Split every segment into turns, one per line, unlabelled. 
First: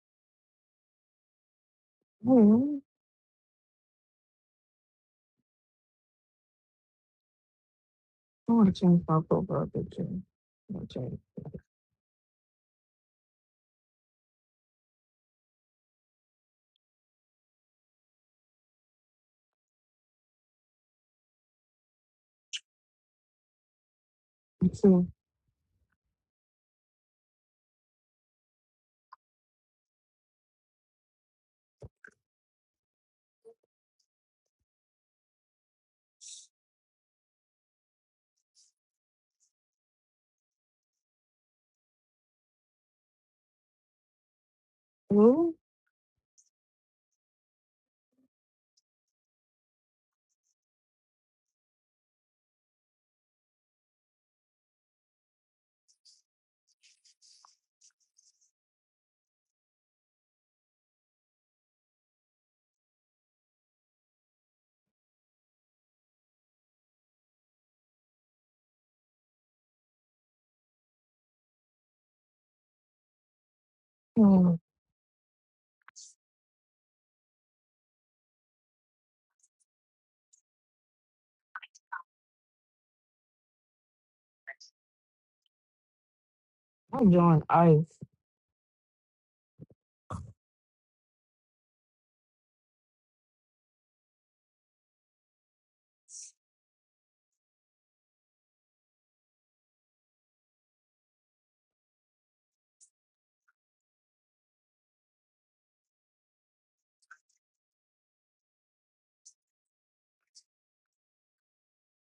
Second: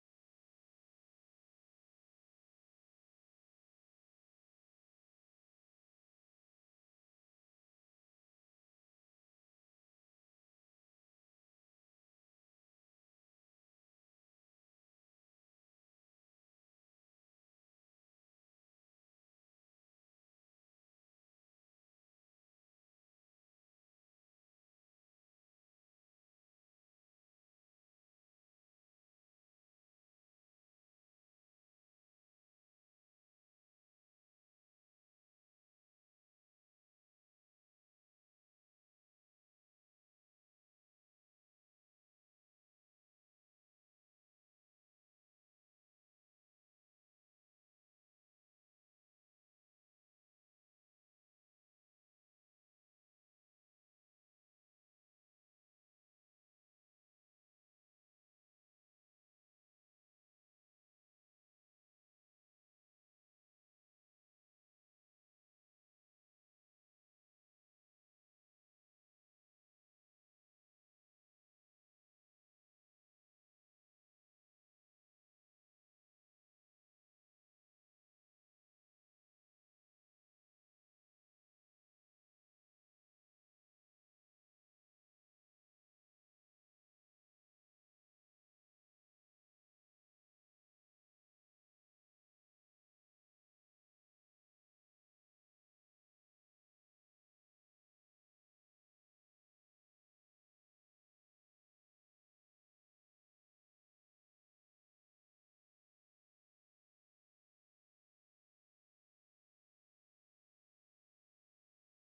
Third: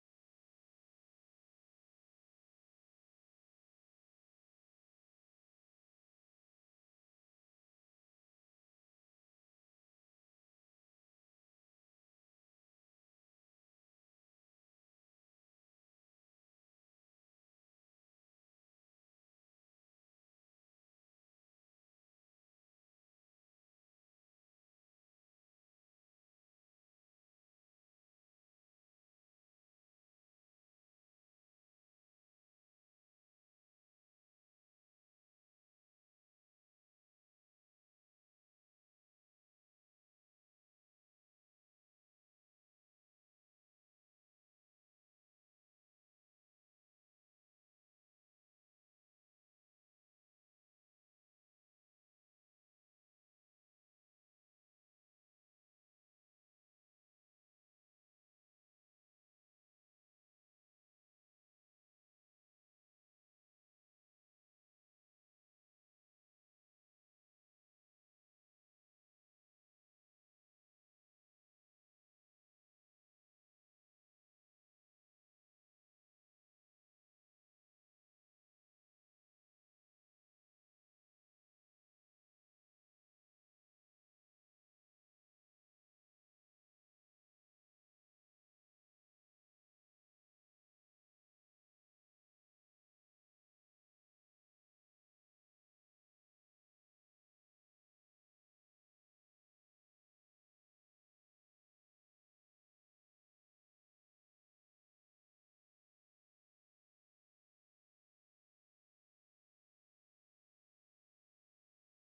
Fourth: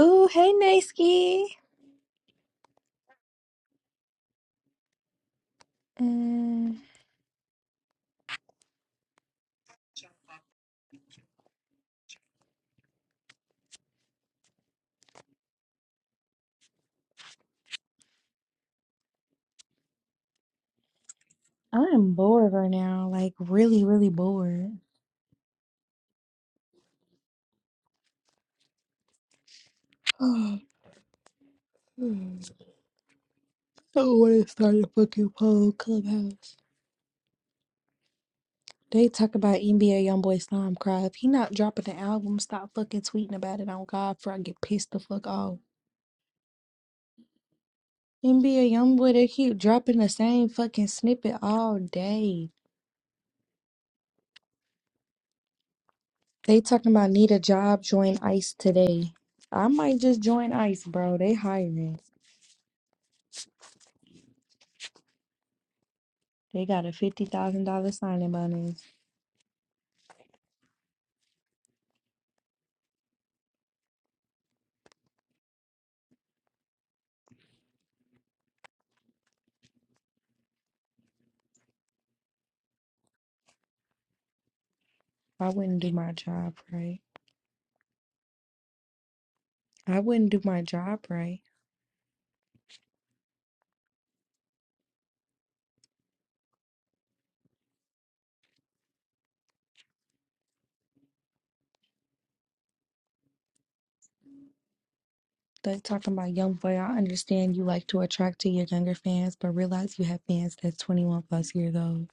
Ooh, hey, Naski.
Oh,
Mm,
I want to change my profile picture. Okay.
I'm bored right now, like really, really bored.
So,
Oh, I don't want to start a fucking poll clubhouse. They talk about NBA YoungBoy Slime Cry. If he not dropping the album, stop fucking tweeting about it on God before I get pissed the fuck
well,
off. NBA YoungBoy, they keep dropping the same fucking snippet all day. They talking about need a job, join ICE today. I might just join ICE, bro. They hiring. They got a fifty thousand dollar signing bonus.
hmm,
I wouldn't do my job right.
I joined ICE.
I wouldn't do my job right. They talking about young boy. I understand you like to attract to your younger fans, but realize you have fans that's twenty one plus years old.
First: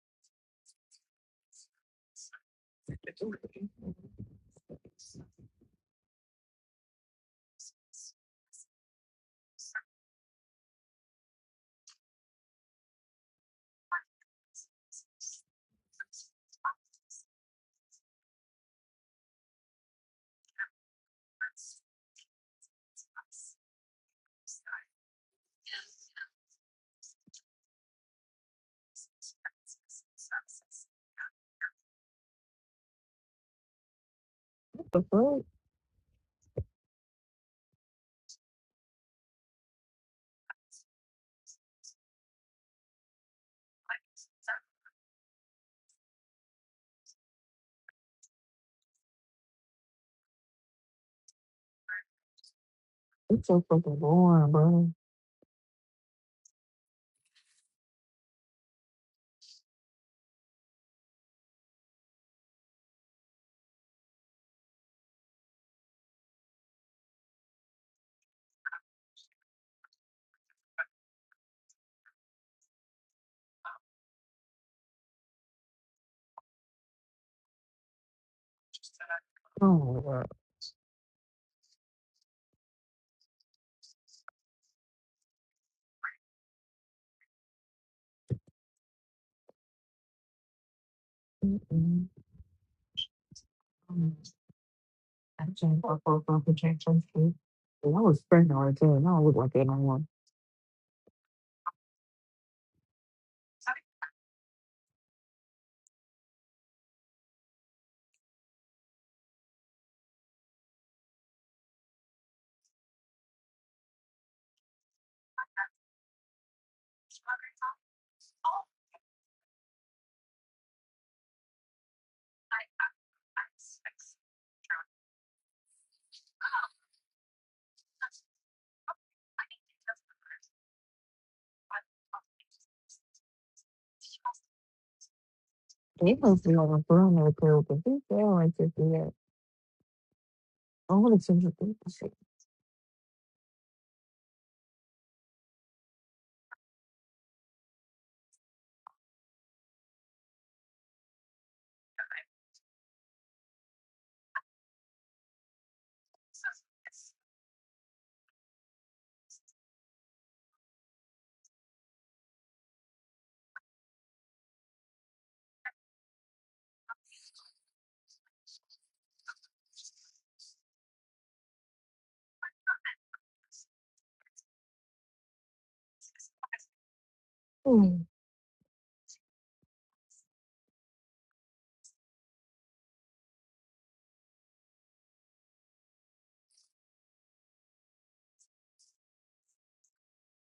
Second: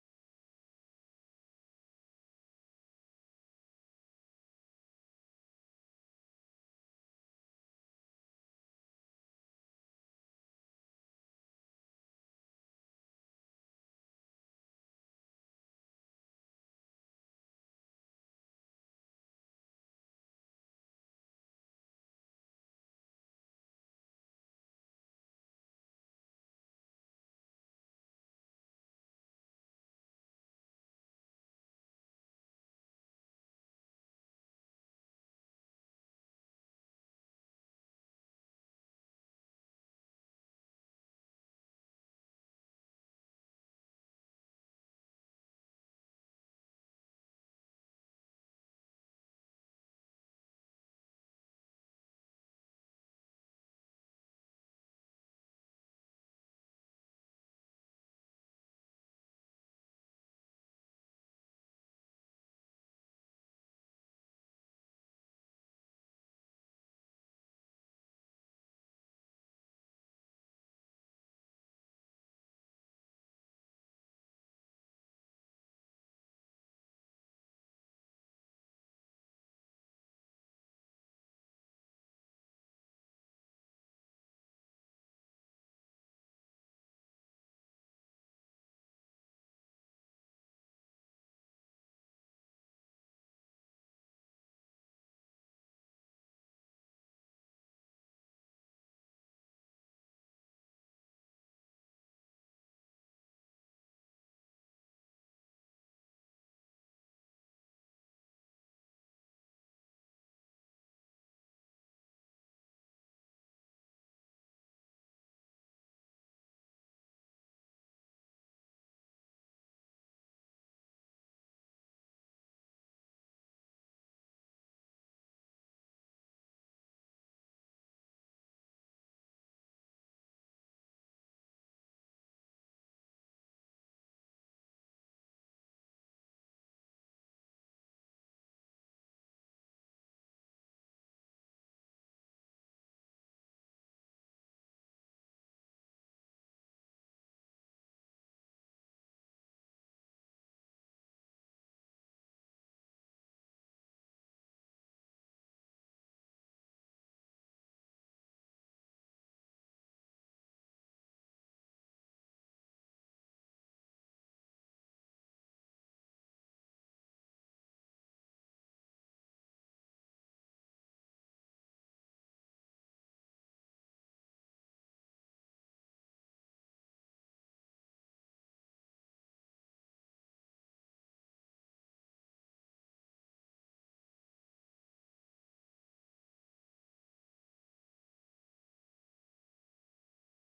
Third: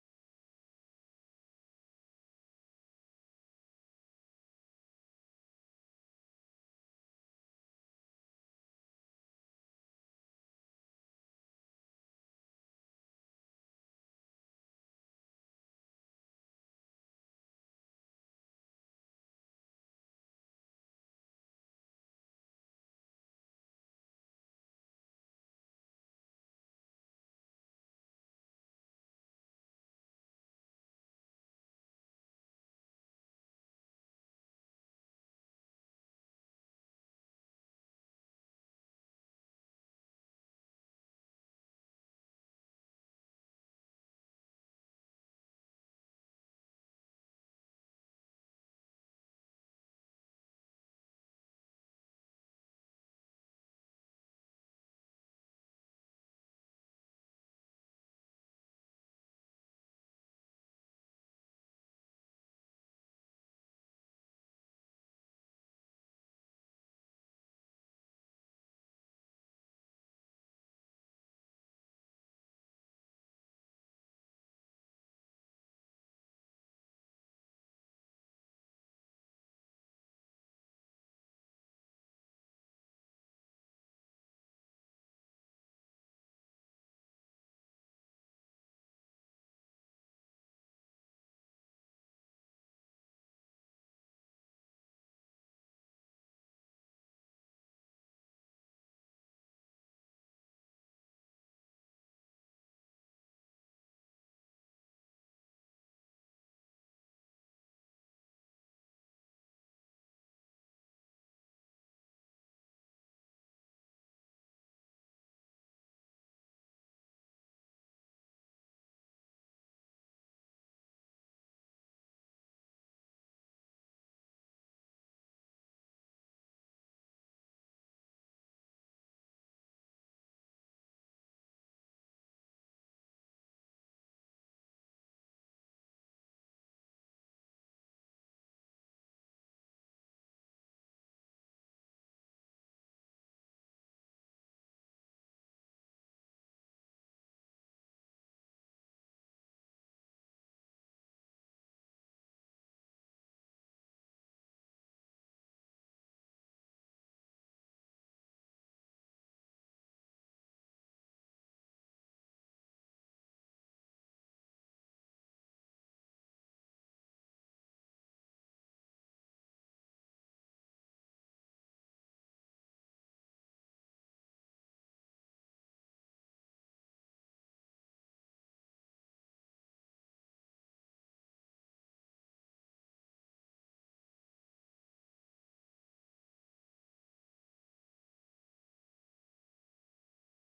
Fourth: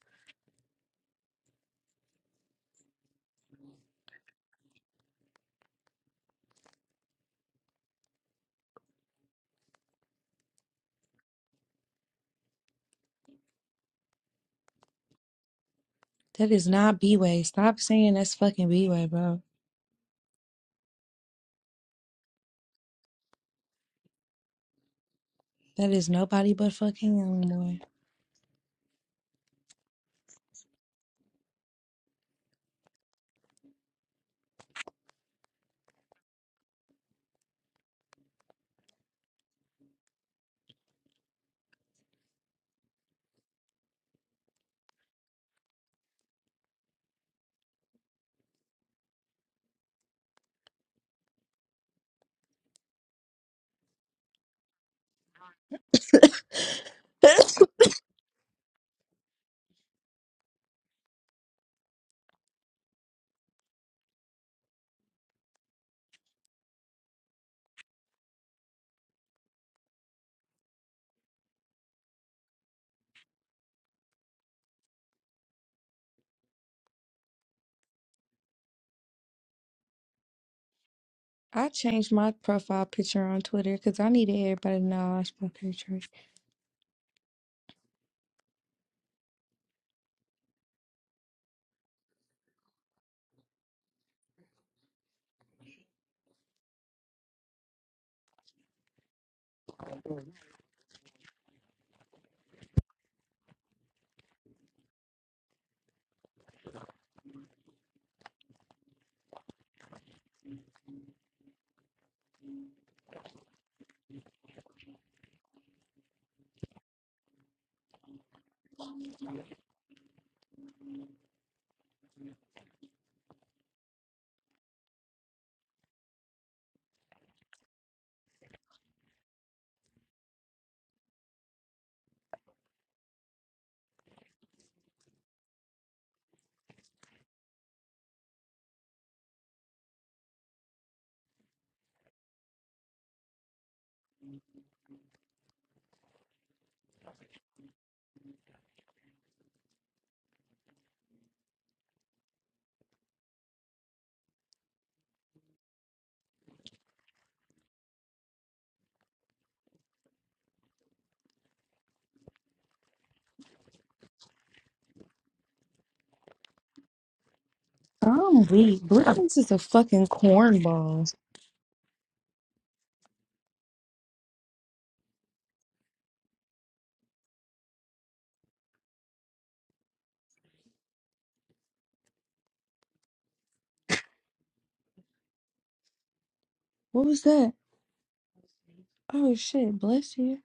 That is not B way. Stop saying that's fucking B way, bro. That is nobody but fucking young boy.
What the fuck? It's so fucking boring, bro. Oh my god.
I changed my profile picture on Twitter because I needed everybody to know I was from Detroit.
Mm-mm. Mm. I changed my profile picture. thank you. And I was pregnant right there, and I don't look like that no more. They must be on a perimeter pill, but they feel like this do I want to change the picture.
I'm weak. Blessings is a fucking cornball.
Hmm.
What was that? Oh shit, bless you.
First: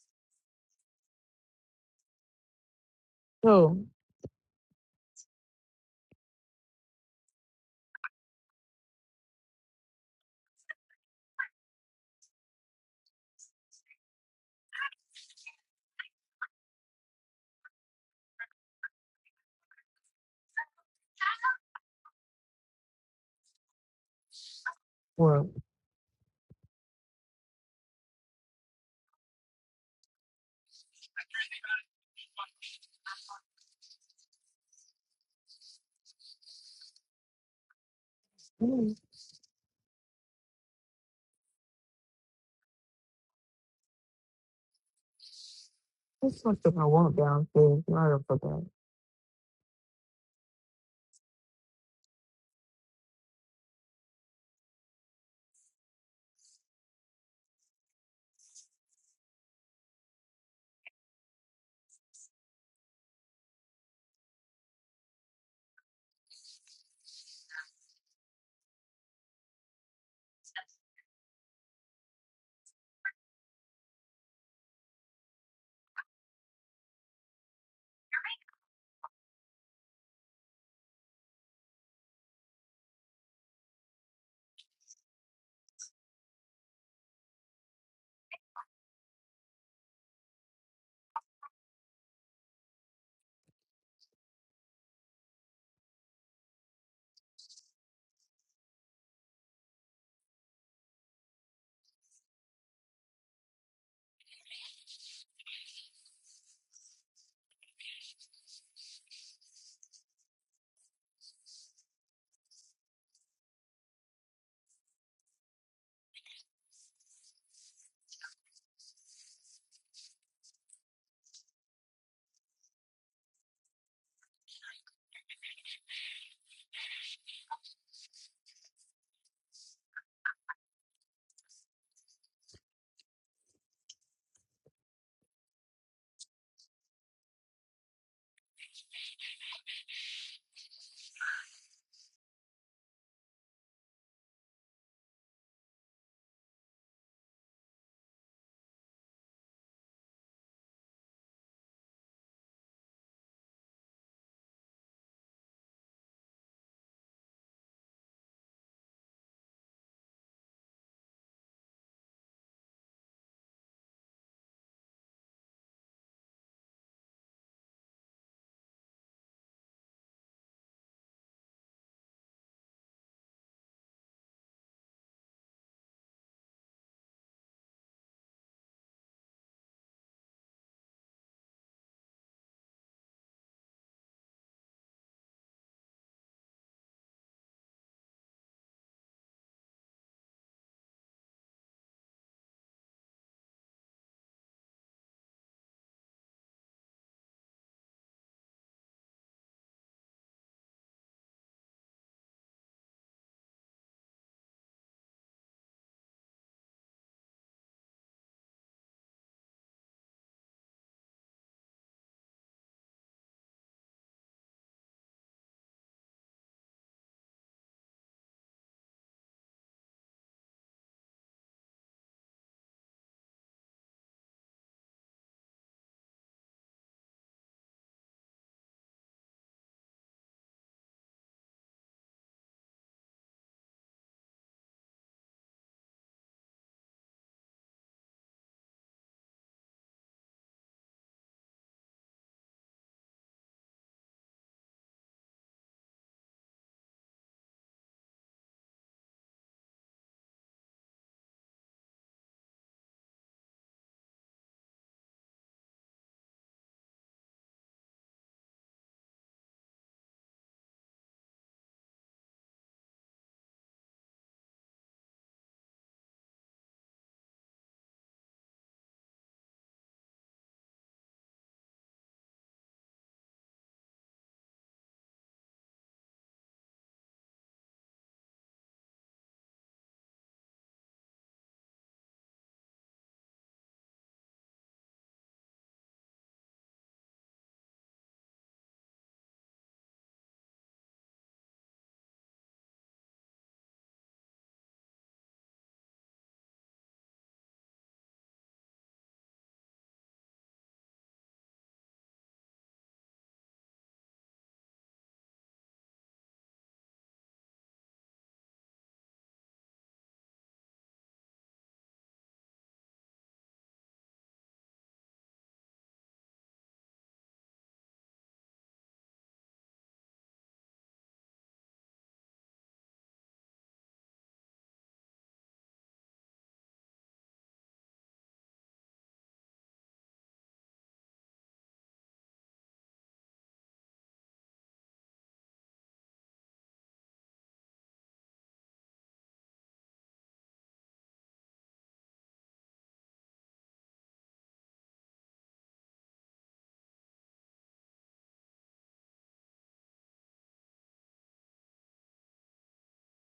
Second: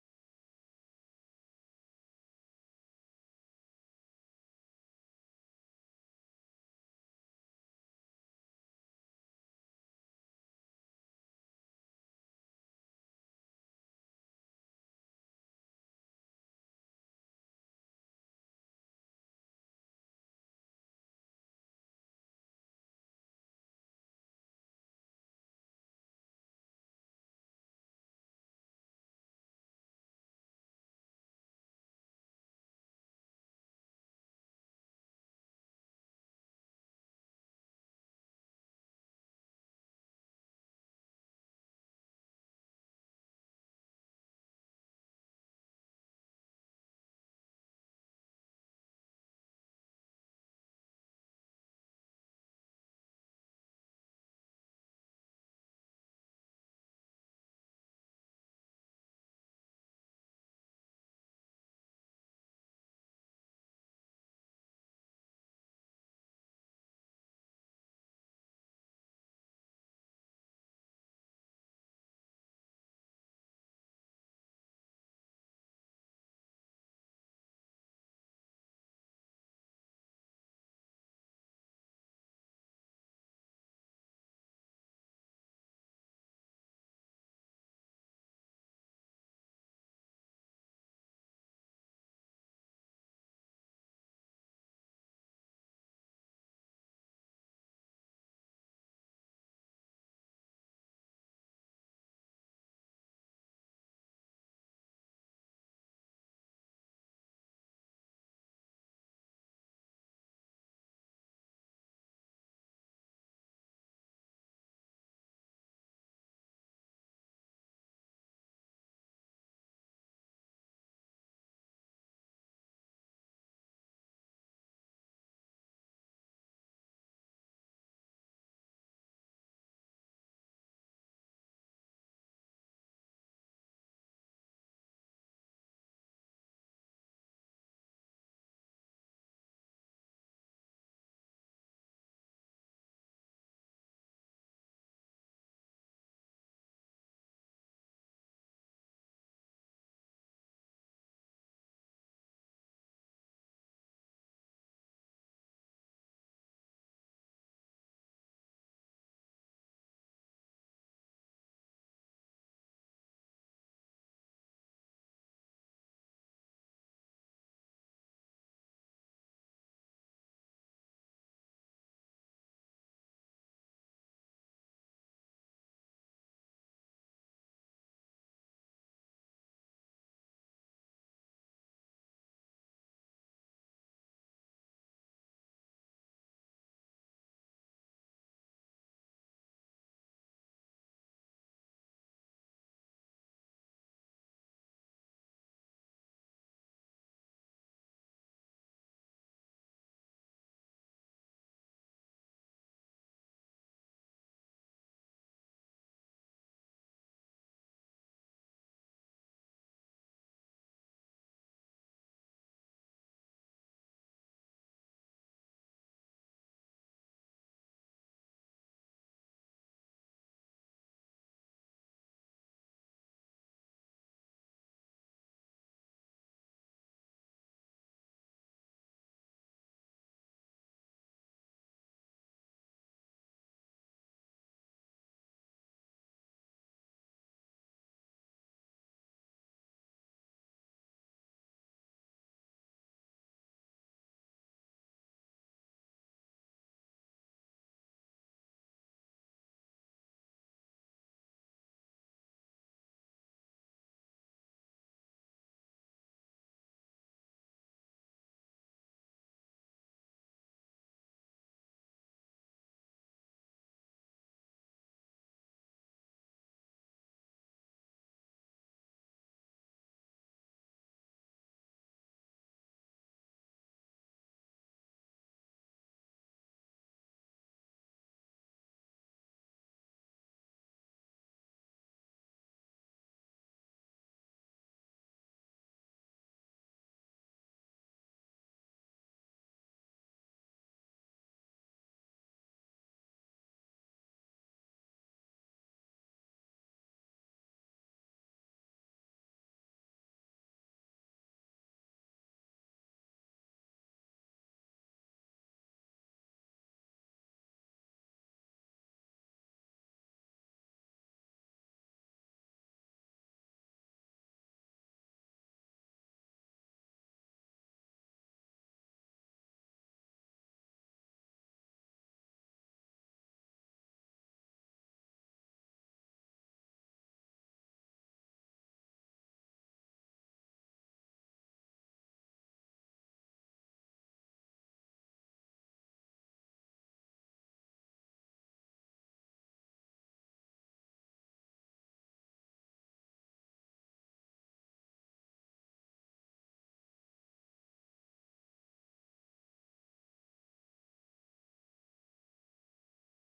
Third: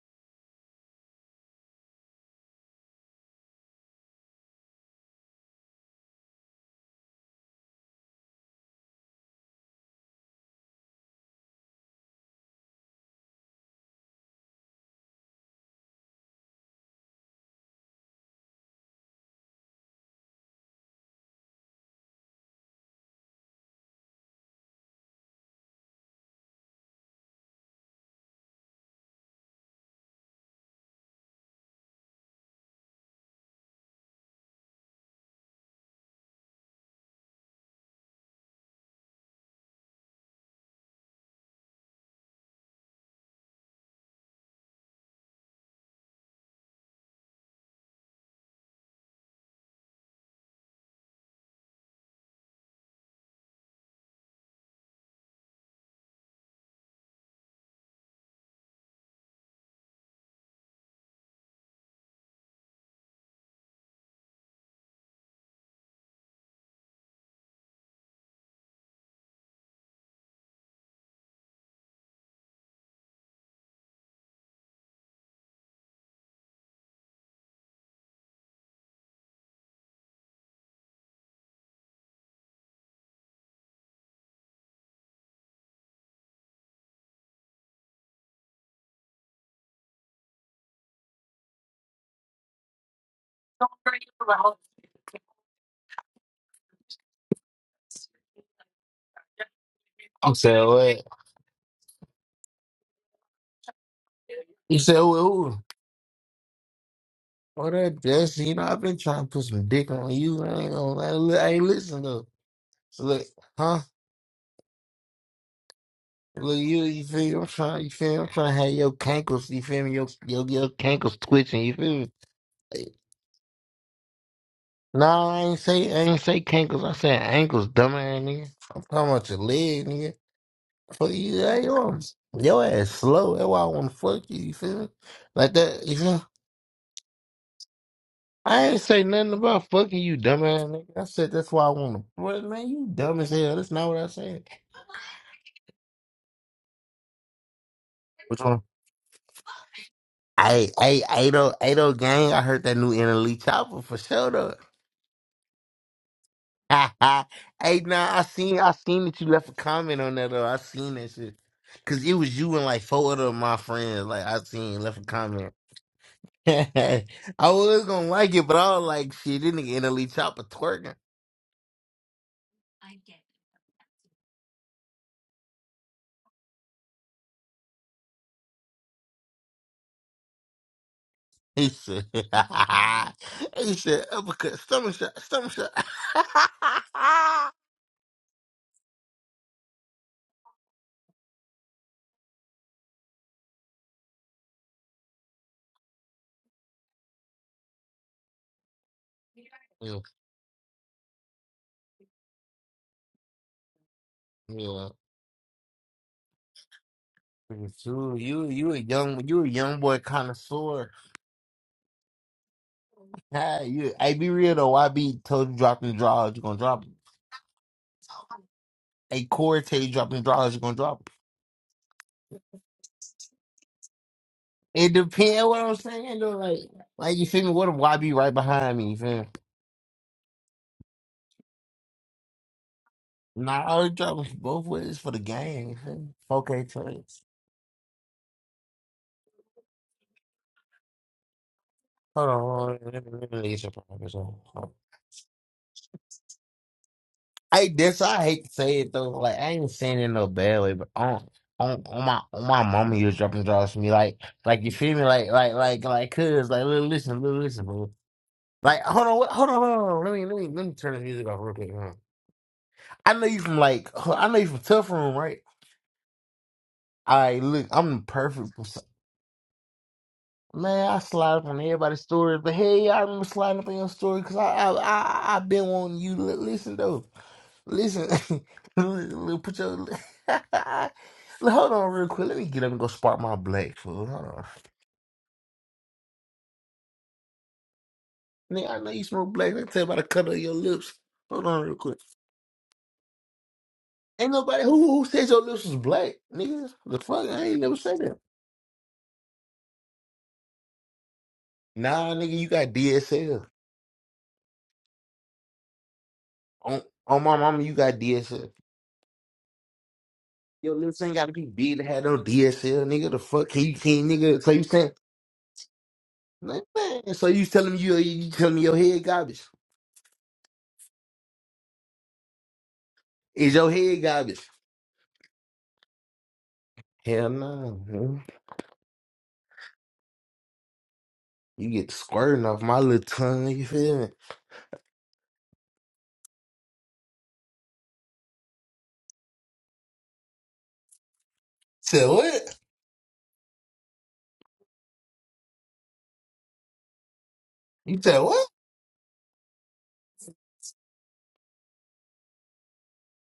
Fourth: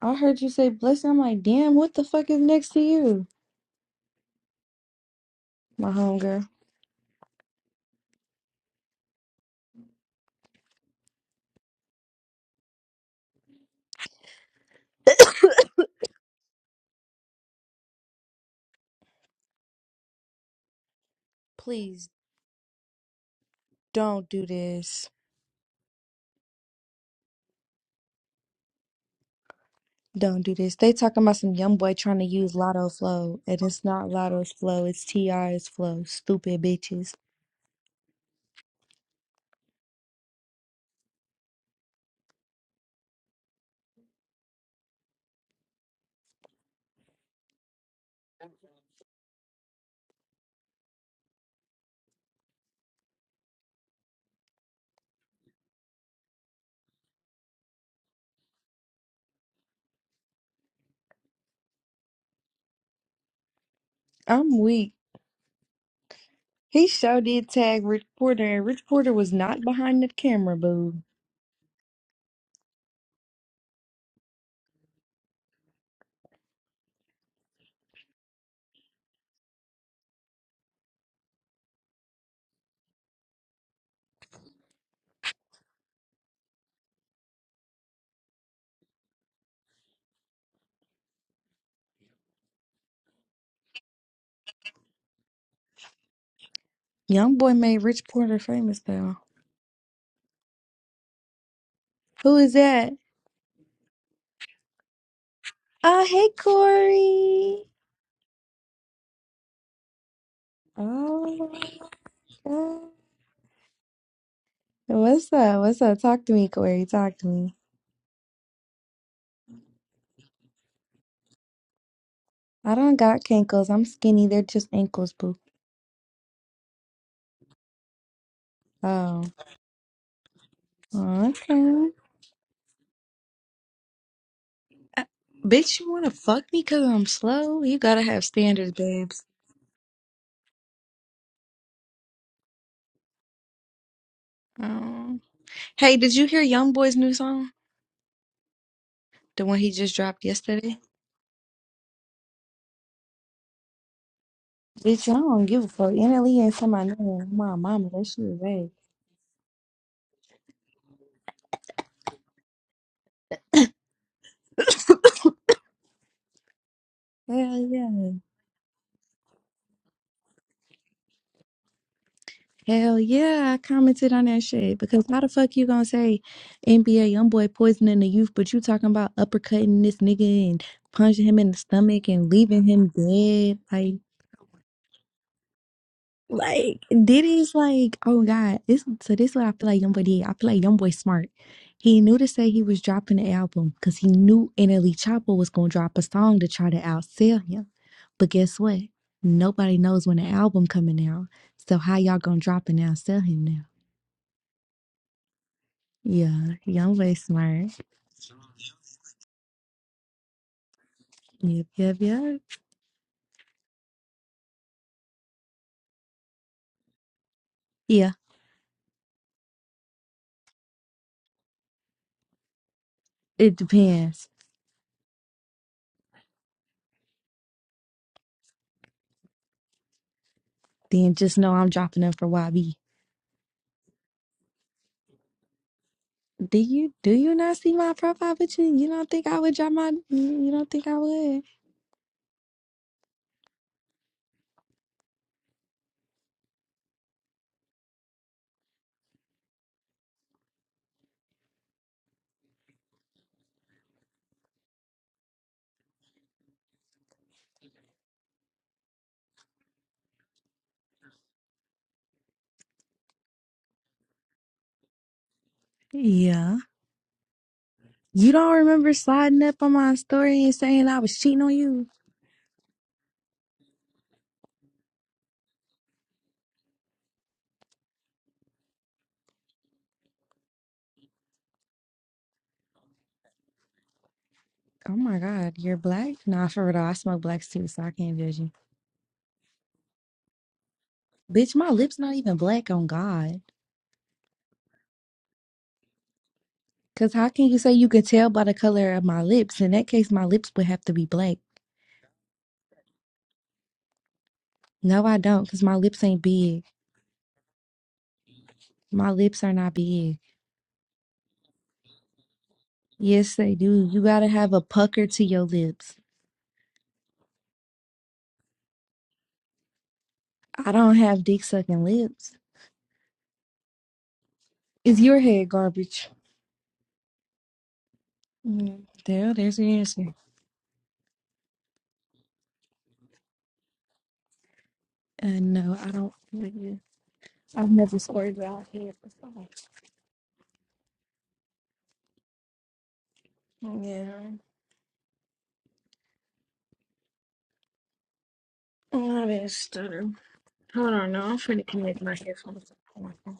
I heard you say blessing. I'm like, damn, what the fuck is next to you,
So,
my homegirl? Please don't do this.
well.
Don't do this. They talking about some young boy trying to use Lotto Flow, and it's not Lotto's flow. It's Ti's flow. Stupid bitches.
hmm. There's something I want downstairs. and I don't forget.
I'm weak. He sure did tag Rich Porter, and Rich Porter was not behind the camera, boo. Young boy made Rich Porter famous though.
I'm saying, wait.
Who is that?
You said, well,
Oh, hey Corey.
all that Jesse, you know, I've been trying to put some dick on you. I ain't gonna lie. Look, I
Oh
ain't
my
listen though.
God.
So look, huh?
What's up? What's up? Talk to me,
Look, you,
Corey.
you
Talk
feel
to
me? I'm
me.
trying, you feel me? I'm trying to have your cankles, you feel me? Your, your, your cankles twitching, you feel me?
I
Like,
don't got cankles. I'm skinny. They're just ankles,
Nah,
boo.
I ain't say, I ain't say cankles. I said ankles, dumbass nigga. I'm talking
Oh,
about your leg, nigga. Fuck you, hey,
okay.
yo, your ass slow. That's why I want to fuck you, you feel me?
Uh,
Like
Bitch,
that,
you
you
wanna
feel me?
fuck me cause I'm slow? You gotta have
I
standards,
ain't say
babes.
nothing about fucking you, dumbass nigga. I said that's why I want to. Well, man, you dumb as hell. That's not what I said.
Oh. Hey, did you hear YoungBoy's new song?
Which one?
The one he just dropped
Hey,
yesterday?
hey, Ado, Ado gang. I heard that new Inner Lee Chopper for sure though.
Bitch, I don't give a fuck. NLE ain't for my name. My
hey,
mama, that
nah, I
shit is
seen,
vague.
I seen that you left a comment on that though. I seen that shit. Cause it was you and like four other of my friends. Like I seen left a comment. I
Hell
was
yeah.
gonna like it, but I was like, shit, this nigga Inner Lee Chopper twerking.
Hell yeah, I commented on that shit because how the fuck you gonna say NBA young boy poisoning the youth, but you talking about uppercutting this nigga and punching him in the
He said,
stomach and leaving him dead?
he
Like,
said, uppercut, stomach shot, stomach shot.
like Diddy's like, oh god, this. So this is what I feel like young boy did. I feel like young boy smart. He knew to say he was dropping the album because he knew NLE Choppa was gonna drop a song to try to outsell him. But guess what? Nobody
yeah,
knows when the album coming out. So how y'all gonna drop and outsell him now?
yeah.
Yeah, y'all way smart.
You, you, you a young, you a young boy connoisseur.
Yep, yep, yep.
Hey, you, hey, be real though. I be told you dropping draws, you gonna drop it.
Yeah,
Hey, Corey tell you dropping draws, you gonna drop it.
it depends.
It depends what I'm saying though. Like, like you feel me? What if YB right behind me? You feel me?
Then just know I'm dropping them for YB.
Nah, I was dropping both ways for the game. You feel me?
Do
Okay,
you do
trades.
you not see my profile picture? You don't think I would drop my? You don't think I would?
Hold on, hold on. Let me, let me get your promise on. I this I hate to say it though. Like I ain't saying it in no bad way, but on on, on my on my mama you was dropping draws for me. Like like you feel me? Like like like like cuz like little listen, little listen, bro. Like hold on, what, hold on, hold on. Let me let me let me turn this music off real quick. hold on. I know you from like I know you from Tough Room, right?
Yeah.
All right, look, I'm the
You don't
perfect.
remember sliding up on my story and saying
Man, I
I was
slide
cheating
up
on
on
you?
everybody's story, but hey, I remember sliding up on your story because I I I I been wanting you to li- listen though. Listen, li- put your hold on real quick. Let me get up and go spark my black fool. Hold on,
Oh my God, you're black? Nah, for real. though, I smoke blacks too, so I can't judge you.
nigga. I know you smoke black. I can tell by the color of your lips. Hold
Bitch,
on
my
real quick.
lips not even black on God.
Ain't nobody who who said your lips was black, nigga. The
Cause
fuck,
how
I
can you
ain't
say
never
you
said
could
that.
tell by the color of my lips? In that case, my lips would have to be black.
Nah, nigga, you got DSL.
No, I don't, because my lips ain't big.
On on my mama, you got DSL.
My lips are not big.
Yo, niggas ain't gotta be big to have no DSL, nigga. The
Yes,
fuck
they
can you
do. You
can
gotta
nigga? So
have a
you saying,
pucker to your lips.
man, man, so you telling me you you telling me your head garbage?
I don't have dick sucking lips.
Is your head garbage?
Is your head garbage?
Hell no, man.
Mm, there, there's your answer.
You get squirting off my little tongue. You feel me?
Uh, no, I don't. yeah. I've never squirted out here before.
Said what?
Yeah,
You said what?
I been stutter. Hold on, no, I'm finna connect my headphones. Oh, my God.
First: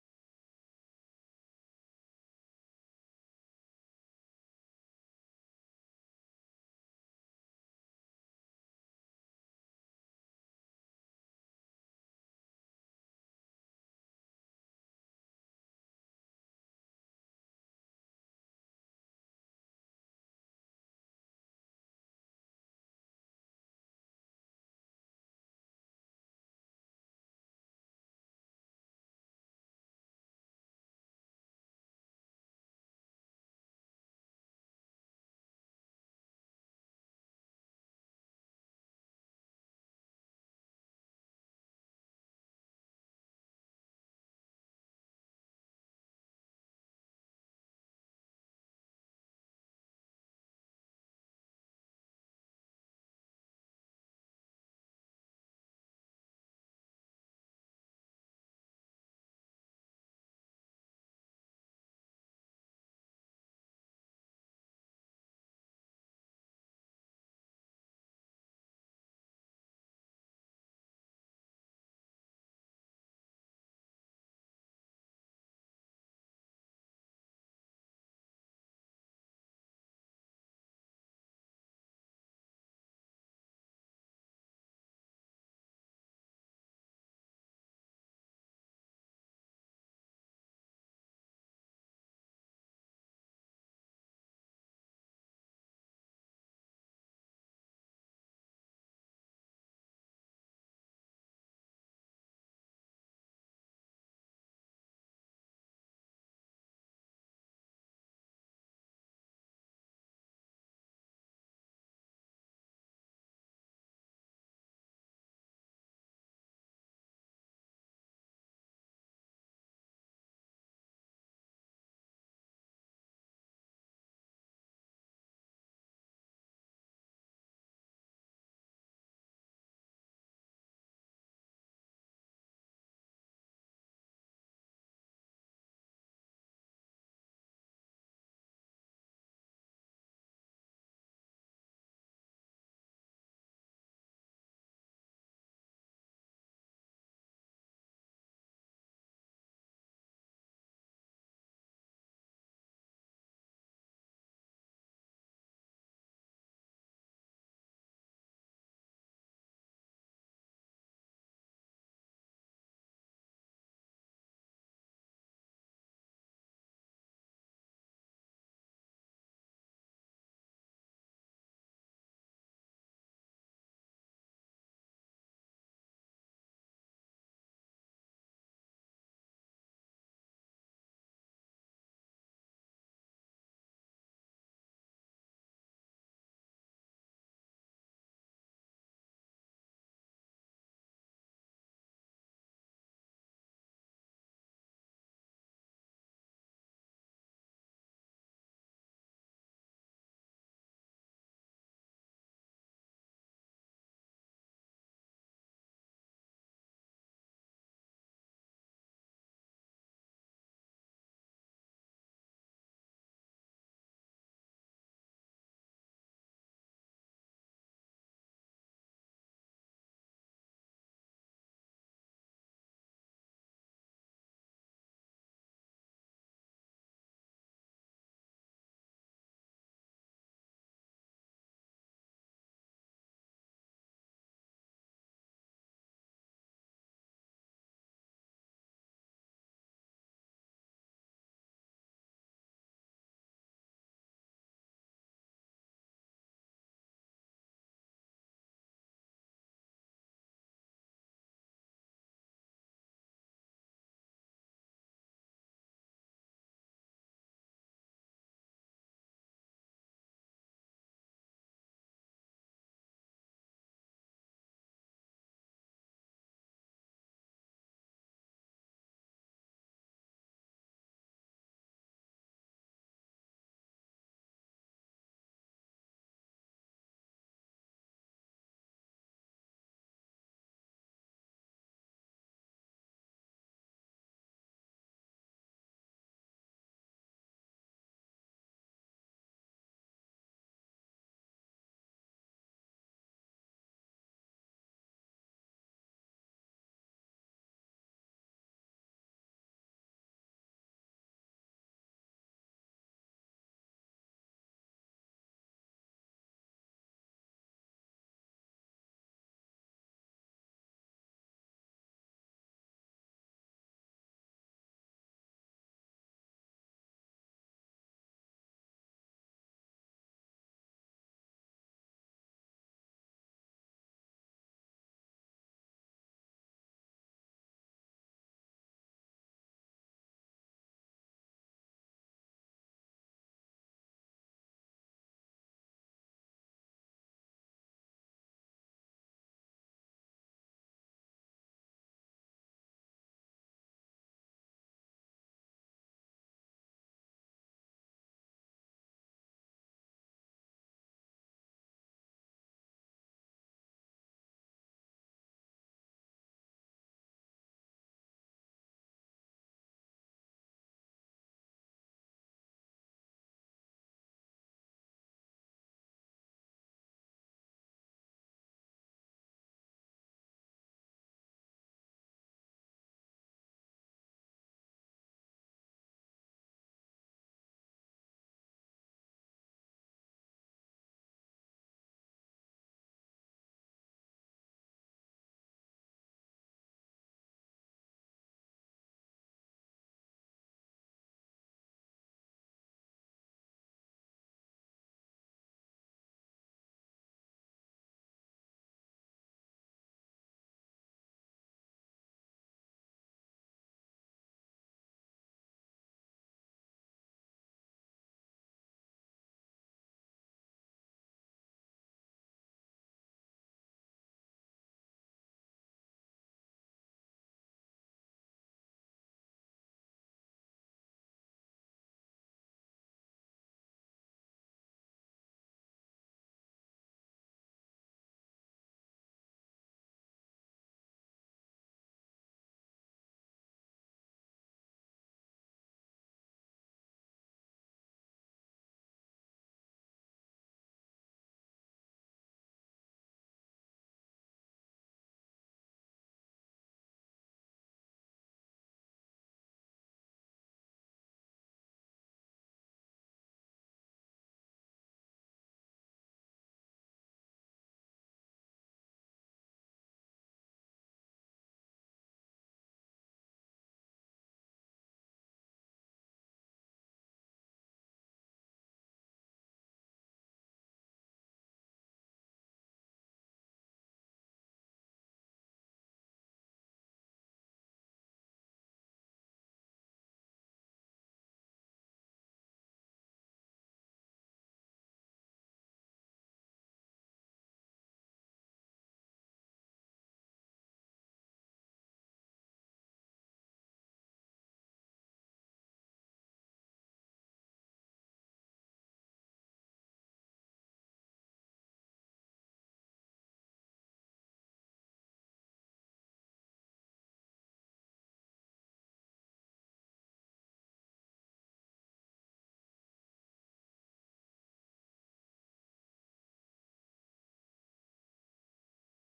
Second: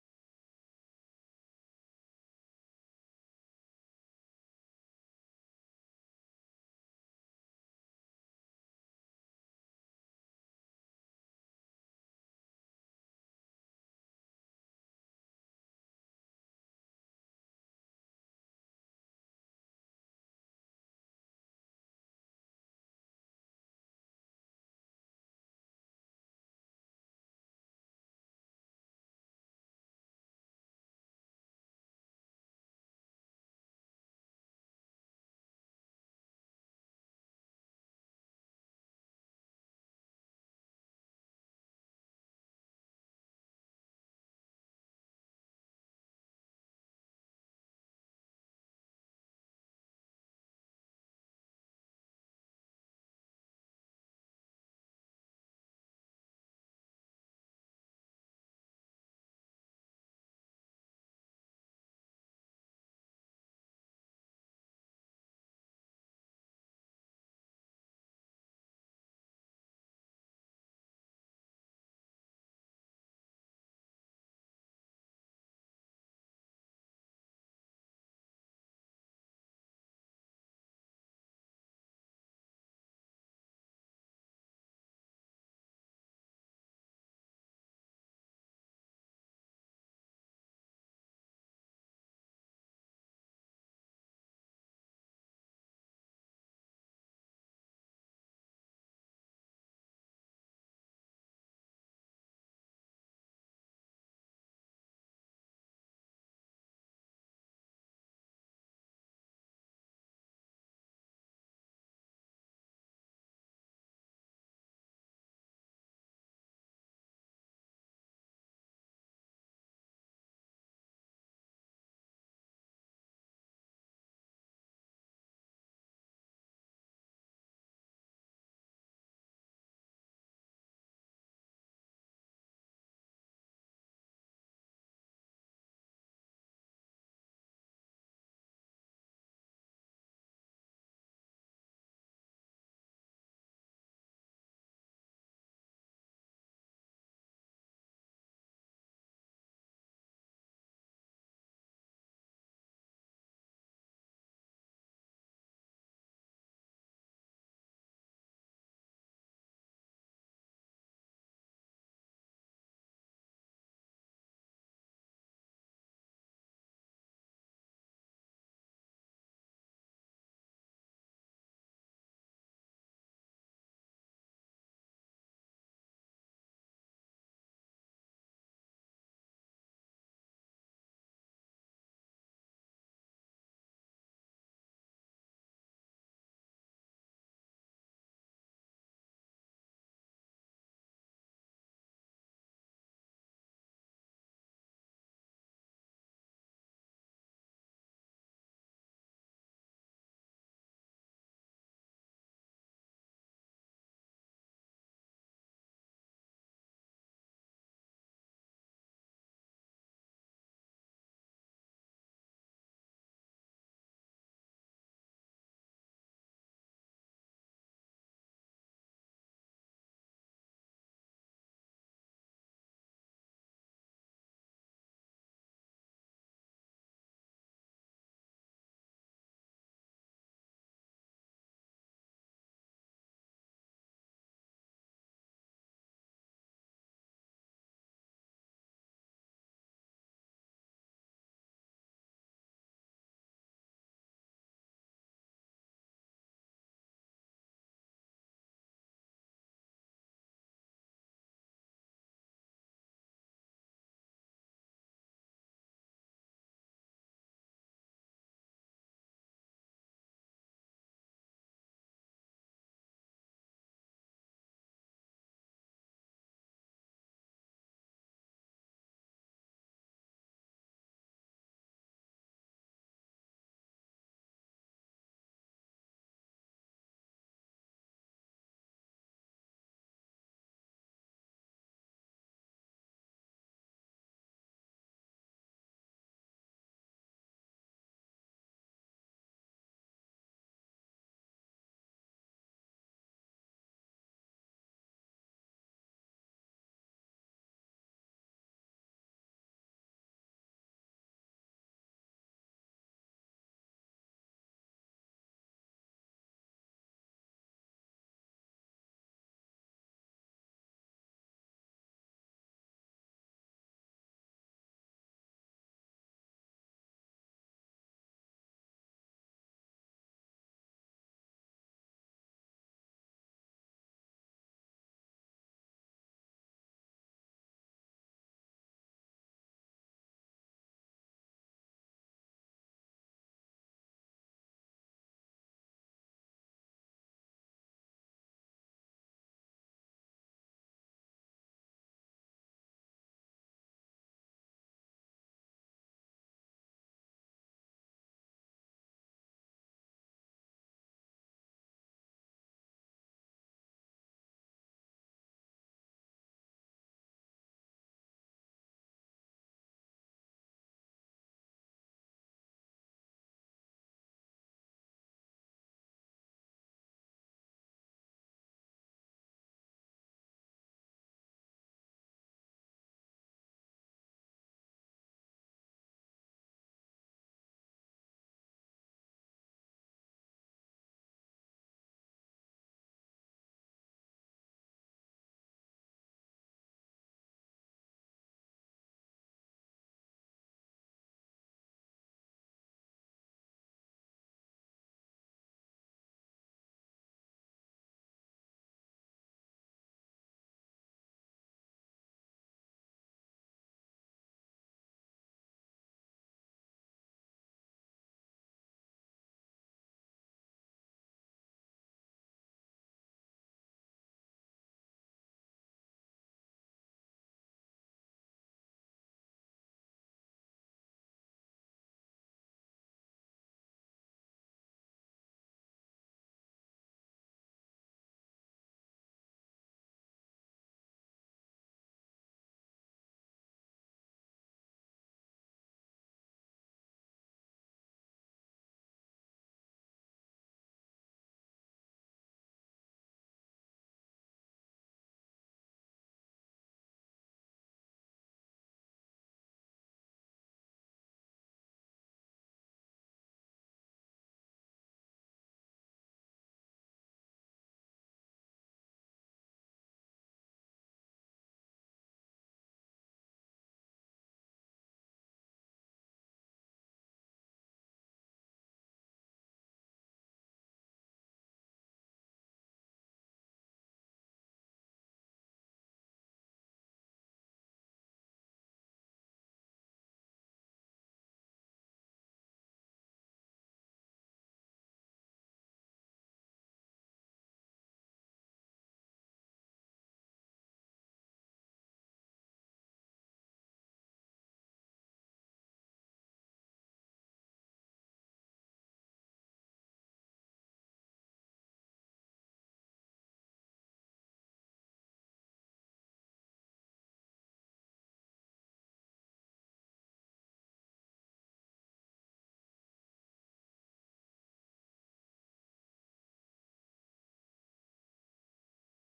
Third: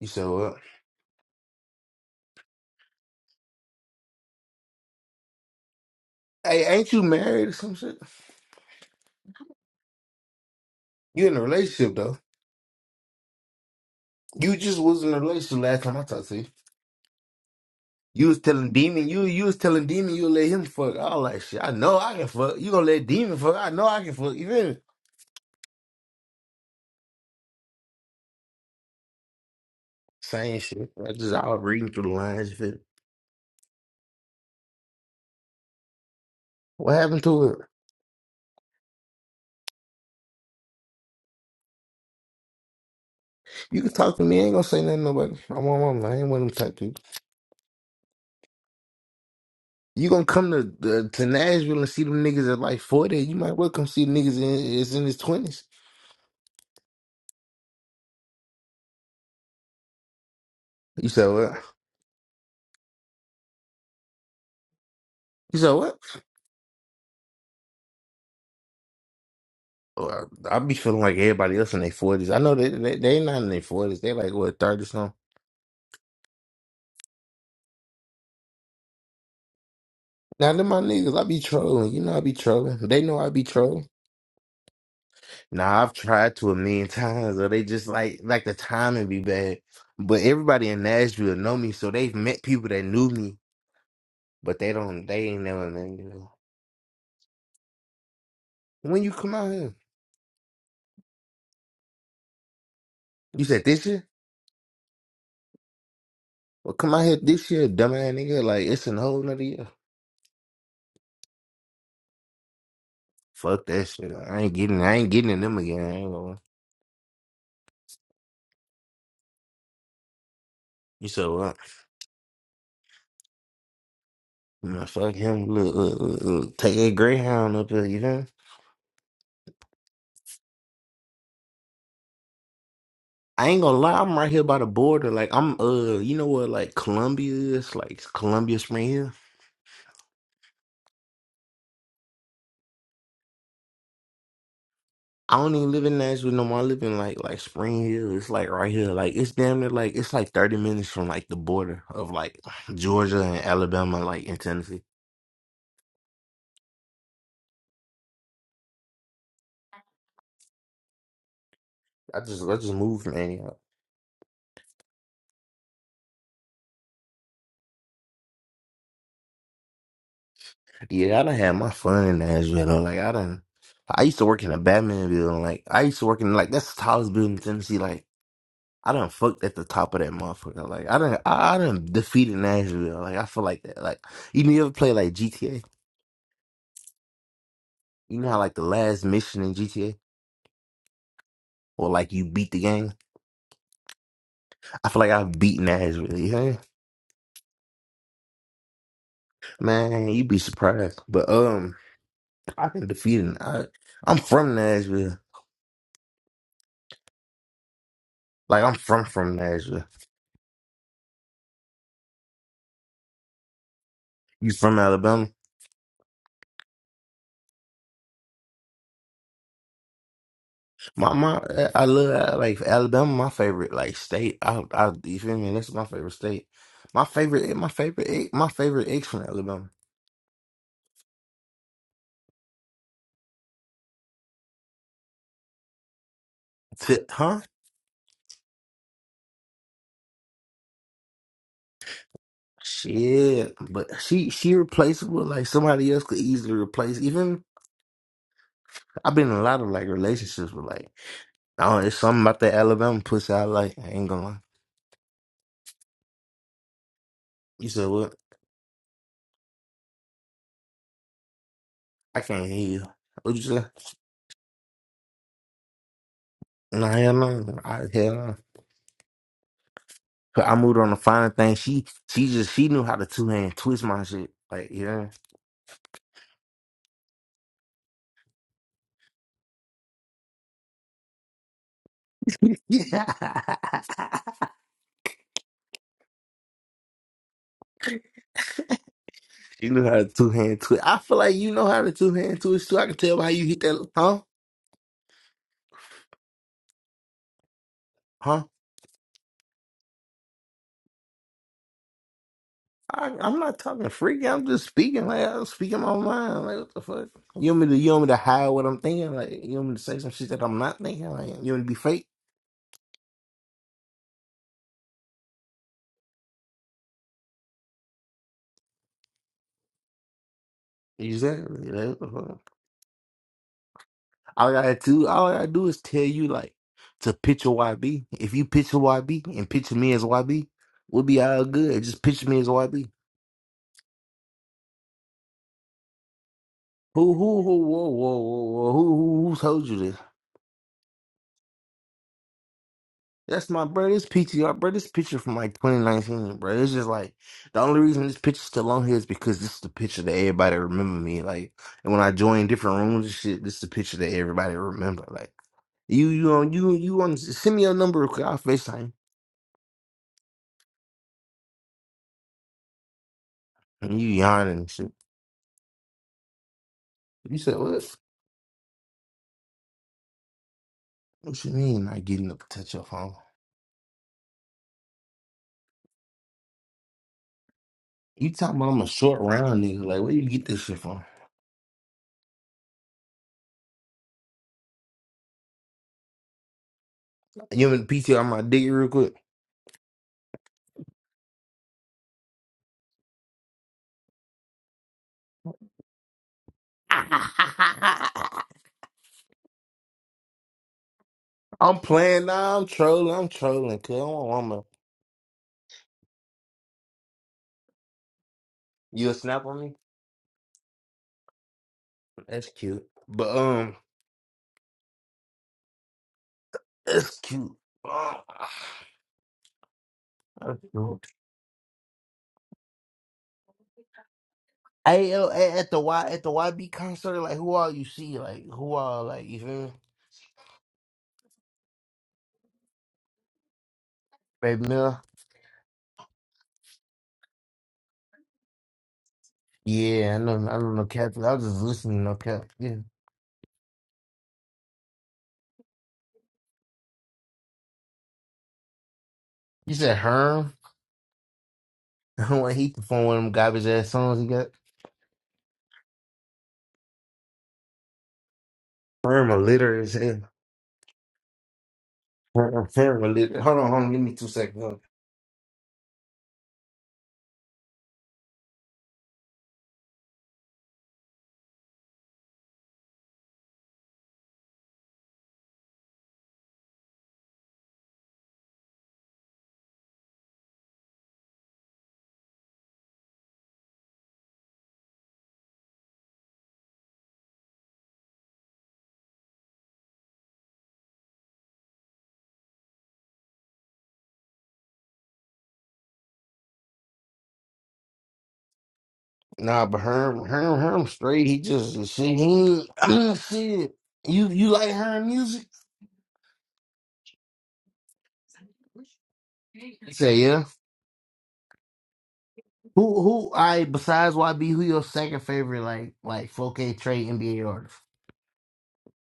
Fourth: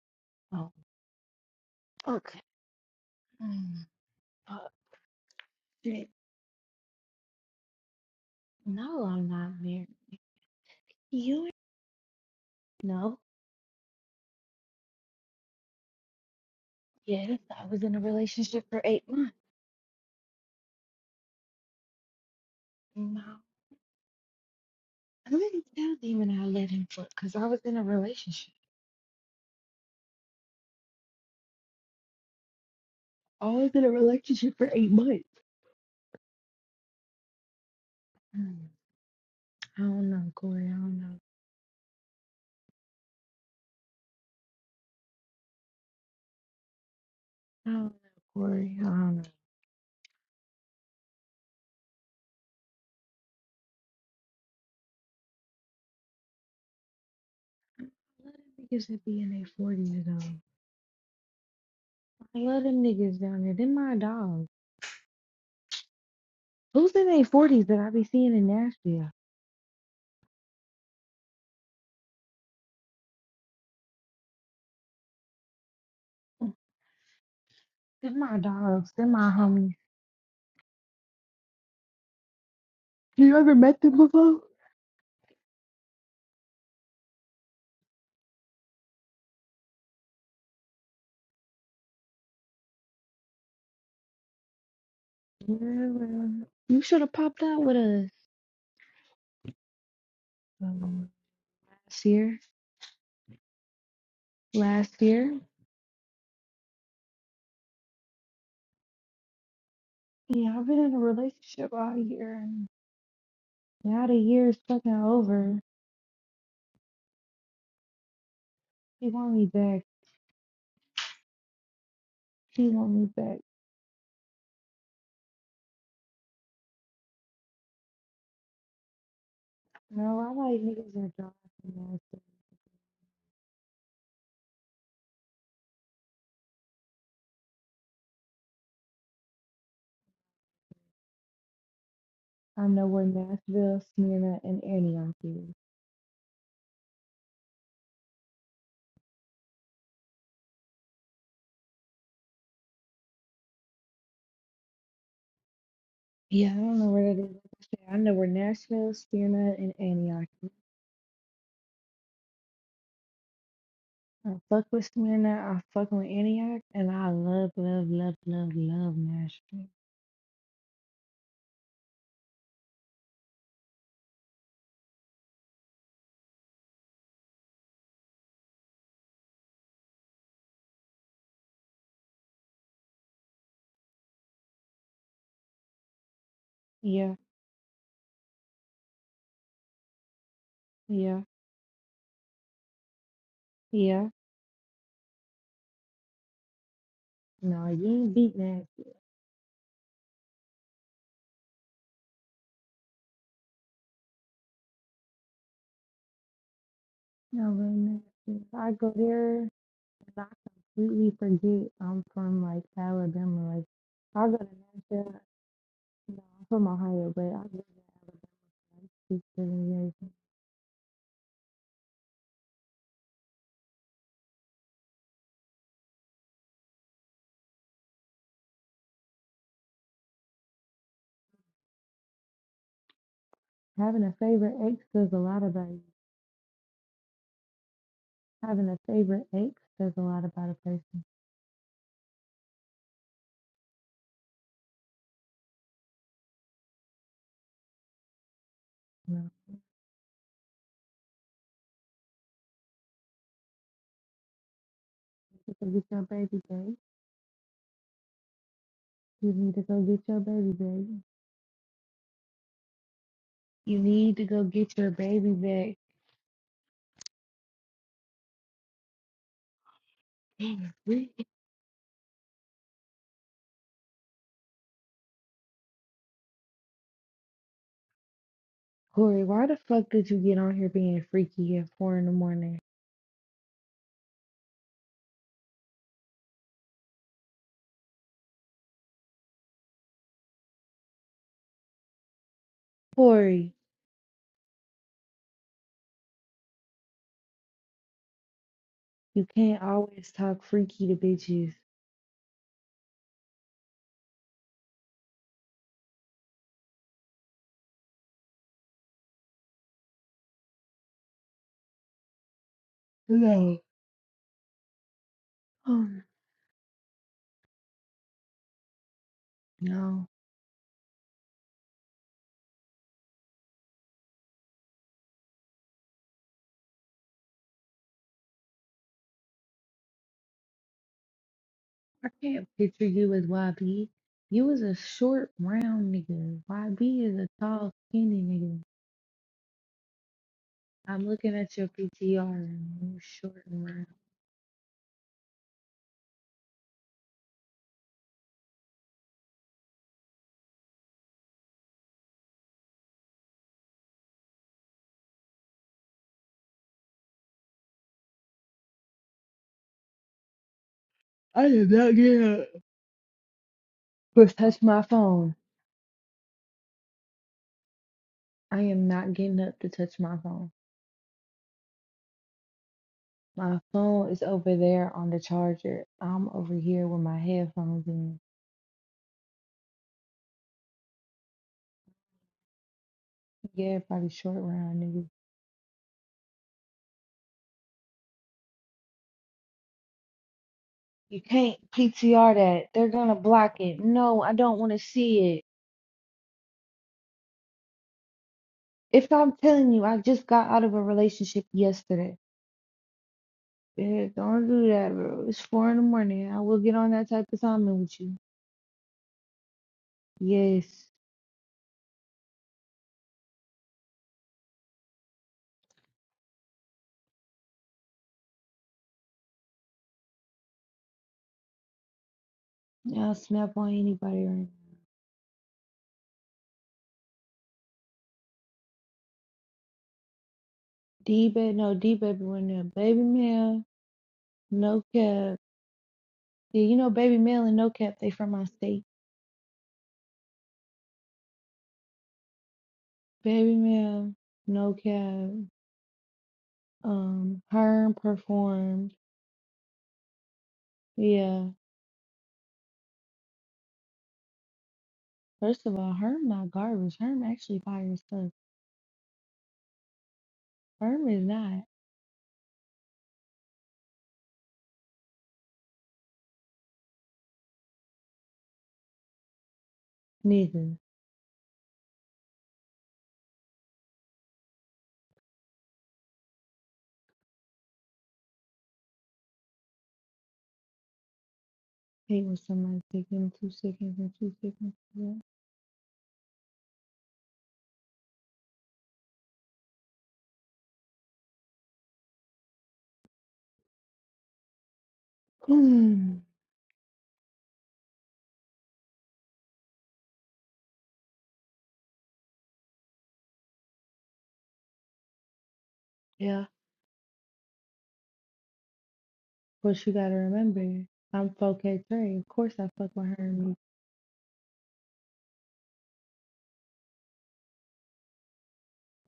You said what?
Oh, Mm, uh, shit.
Hey, ain't you married or some shit?
No, I'm not married.
You in a
You?
relationship though.
No.
You just was in a relationship last time I talked to you.
Yes, I was in a
You was
relationship
telling
for eight
Demon, you
months.
you was telling Demon you'll let him fuck all that shit. I know I can fuck. You gonna let
No.
Demon fuck. I know I can fuck. You feel me?
I didn't tell Demon I let him fuck because I was in a relationship.
Same shit. I just out reading through the lines. If it,
I was in a relationship for eight months.
what happened to it?
Mm, I don't know, Corey. I don't know.
You can talk to me. I ain't gonna say nothing to nobody. I'm on my line. I ain't one of them type people.
I don't know, Corey. I don't know.
You gonna come to the, to Nashville and see them niggas at like forty? You might well come see niggas in is in his twenties.
I love them niggas that be in their forties though.
You said what?
I love them niggas down there. Them my dogs.
You said what?
Who's in their forties that I be seeing in Nashville?
Well, I be feeling like everybody else in their forties. I know they they, they not in their forties. They like what thirty something.
Them my dogs. Them my homies.
Now them my niggas, I be trolling. You know I be trolling. They know I
You
be
ever met
trolling.
them before?
Now I've tried to a million times, or they just like like the timing be bad. But everybody in Nashville know me, so they've met people that knew me, but they don't they ain't
Yeah,
never met me. though.
well, you should have popped out with us
When you come out here,
um, last year.
you said this year?
Last year.
Well, come out here this year, dumbass nigga. Like it's a whole nother year.
Yeah, I've been in a relationship all year, and
Fuck that
now
shit.
the
I
year
ain't
is
getting
fucking
I ain't getting in them
over.
again. I ain't gonna.
She want me back.
You said what?
She want me back.
Man, fuck him. Look, look, look, look. take a Greyhound up here. You know.
No, I like niggas that drive from Nashville.
I ain't gonna lie, I'm right here by the border. Like I'm, uh, you know what? Like Columbia is, like Columbia Spring Hill.
I'm nowhere Nashville, Smyrna, and Antioch
I
is.
don't even live in Nashville no more. I live in like like Spring Hill. It's like right here. Like it's damn near like it's like thirty minutes from like the border of like Georgia and Alabama, like in Tennessee.
Yeah, I don't know where that is. Like I said, I know where Nashville, Smyrna, and Antioch is.
I just I just moved man.
I fuck with Smyrna, I fuck with Antioch, and I love, love, love, love, love Nashville.
Yeah, I done had my fun in Nashville though. Like I done I used to work in a Batman building. Like I used to work in like that's the tallest building in Tennessee. Like I done fucked at the top of that motherfucker. Like I done I, I done defeated Nashville. Like I feel like that. Like you ever play like GTA?
Yeah,
You know how like the last mission in GTA?
yeah.
Or like you beat the game?
Yeah.
I feel like I've beaten Nashville. Yeah,
No, you ain't beat nasty.
man, you'd be surprised. But um, I've been defeated. I, I'm from Nashville.
No, real nasty.
Like
I
I'm
go
from from
there and
Nashville.
I completely forget I'm from like Alabama. Like I go to
You from
Nashville.
Alabama?
No, I'm from Ohio, but I live in Alabama for like six, seven years.
My my, I love like Alabama. My favorite like state. I I you feel me? That's my favorite state. My favorite my favorite ex- my favorite ex from Alabama.
Having a favorite ex says a lot about you.
T- huh?
Having a favorite ex says a lot about a person.
Shit. But she she replaceable. Like somebody else could easily replace. Even I've
No,
been in a lot of like relationships with like. Oh, it's something about that Alabama pussy I like. I ain't gonna lie.
you need to go get your baby back.
You said what?
You need to go get your baby back.
I can't hear you. What you say?
You need to go get your baby
Nah, hell no. I, hell no. But I
back.
moved on to finer thing. She she just she knew how to two hand twist my shit. Like, you know.
Corey, why the fuck did you get on here being freaky at four in the morning?
she knew how to two hand twist. I feel like you know how to two hand twist too. I can tell by how you
Corey,
hit that huh? Huh?
you can't always talk freaky to bitches.
I, I'm not talking freaky. I'm just speaking like I'm speaking my mind. Like what the fuck? You want me to you want me to hide what I'm thinking? Like you want me to say some shit that I'm not thinking? Like you want me to be fake?
No. Oh, no.
Exactly. That's the fuck. All I gotta do, all I gotta do is tell you like to picture YB. If you picture YB and picture me as YB, we'll be all good. Just
I
picture me
can't
as
picture
YB.
you as YB. You was a short, round nigga. YB
Who,
is a
who, who,
tall,
whoa, whoa,
skinny
whoa,
nigga.
whoa, who, who, who told you this?
I'm looking at your PTR and you short
That's
and
my
round.
bro. This PTR, bro. This picture from like 2019, bro. It's just like the only reason this picture's still on here is because this is the picture that everybody remember me. Like, and when I join different rooms and shit, this is the picture that everybody remember. Like, you, you on, you, you on. Send me your number, number. 'cause I'll Facetime. you.
I did not get up.
And you
to
yawning
touch
and
my
shit.
phone.
You said, what?
I am not getting up to touch my phone.
What you mean not getting up to touch your phone?
My phone is over there on the charger. I'm over here with my headphones in.
You talking about I'm a short round nigga. Like, where you get this shit from?
Yeah, everybody short round, nigga.
You in the PC on my dick real quick?
You can't PTR that. They're gonna block it. No, I don't want to see it. If I'm telling you, I just got out of a relationship
I'm
yesterday.
playing now. I'm trolling. I'm trolling. Cause I
Yeah,
want
don't
woman.
do that, bro. It's four in the morning. I will get on that type of timing with you.
You a snap on me?
Yes.
That's cute. But, um, that's cute. Ah, That's cute.
I'll snap on anybody right now.
Hey, yo, at at the Y at the YB concert, like who all you see, like who all, like you feel me?
D-bed, no, D-baby went there. Baby Mel,
Baby
no
Mill.
cap. Yeah, you know Baby Mel and no cap, they from my state.
Yeah, I know, I don't know, Cap. I was just listening to no Cap.
Baby Mel, no cap. Um, Herm performed.
You said Herm?
Yeah.
I want to heat the phone one of them garbage ass songs he got.
First of all, Herm not garbage. Herm actually fires stuff.
Herm a litter is hell.
Herm is not
Herm, Herm a litter. Hold on, hold on. Give me two seconds. hold on.
nigga. Hate when somebody take them two seconds and two seconds. to that.
Nah, but Herm, Herm, Herm straight. He just shit. He ain't, shit. You you like Herm music?
yeah. Of course you
He
gotta
said yeah.
remember, I'm 4K3. Of course I fuck
Who
with
who
Herm.
I besides YB? Who your second favorite like like 4K trade NBA artist?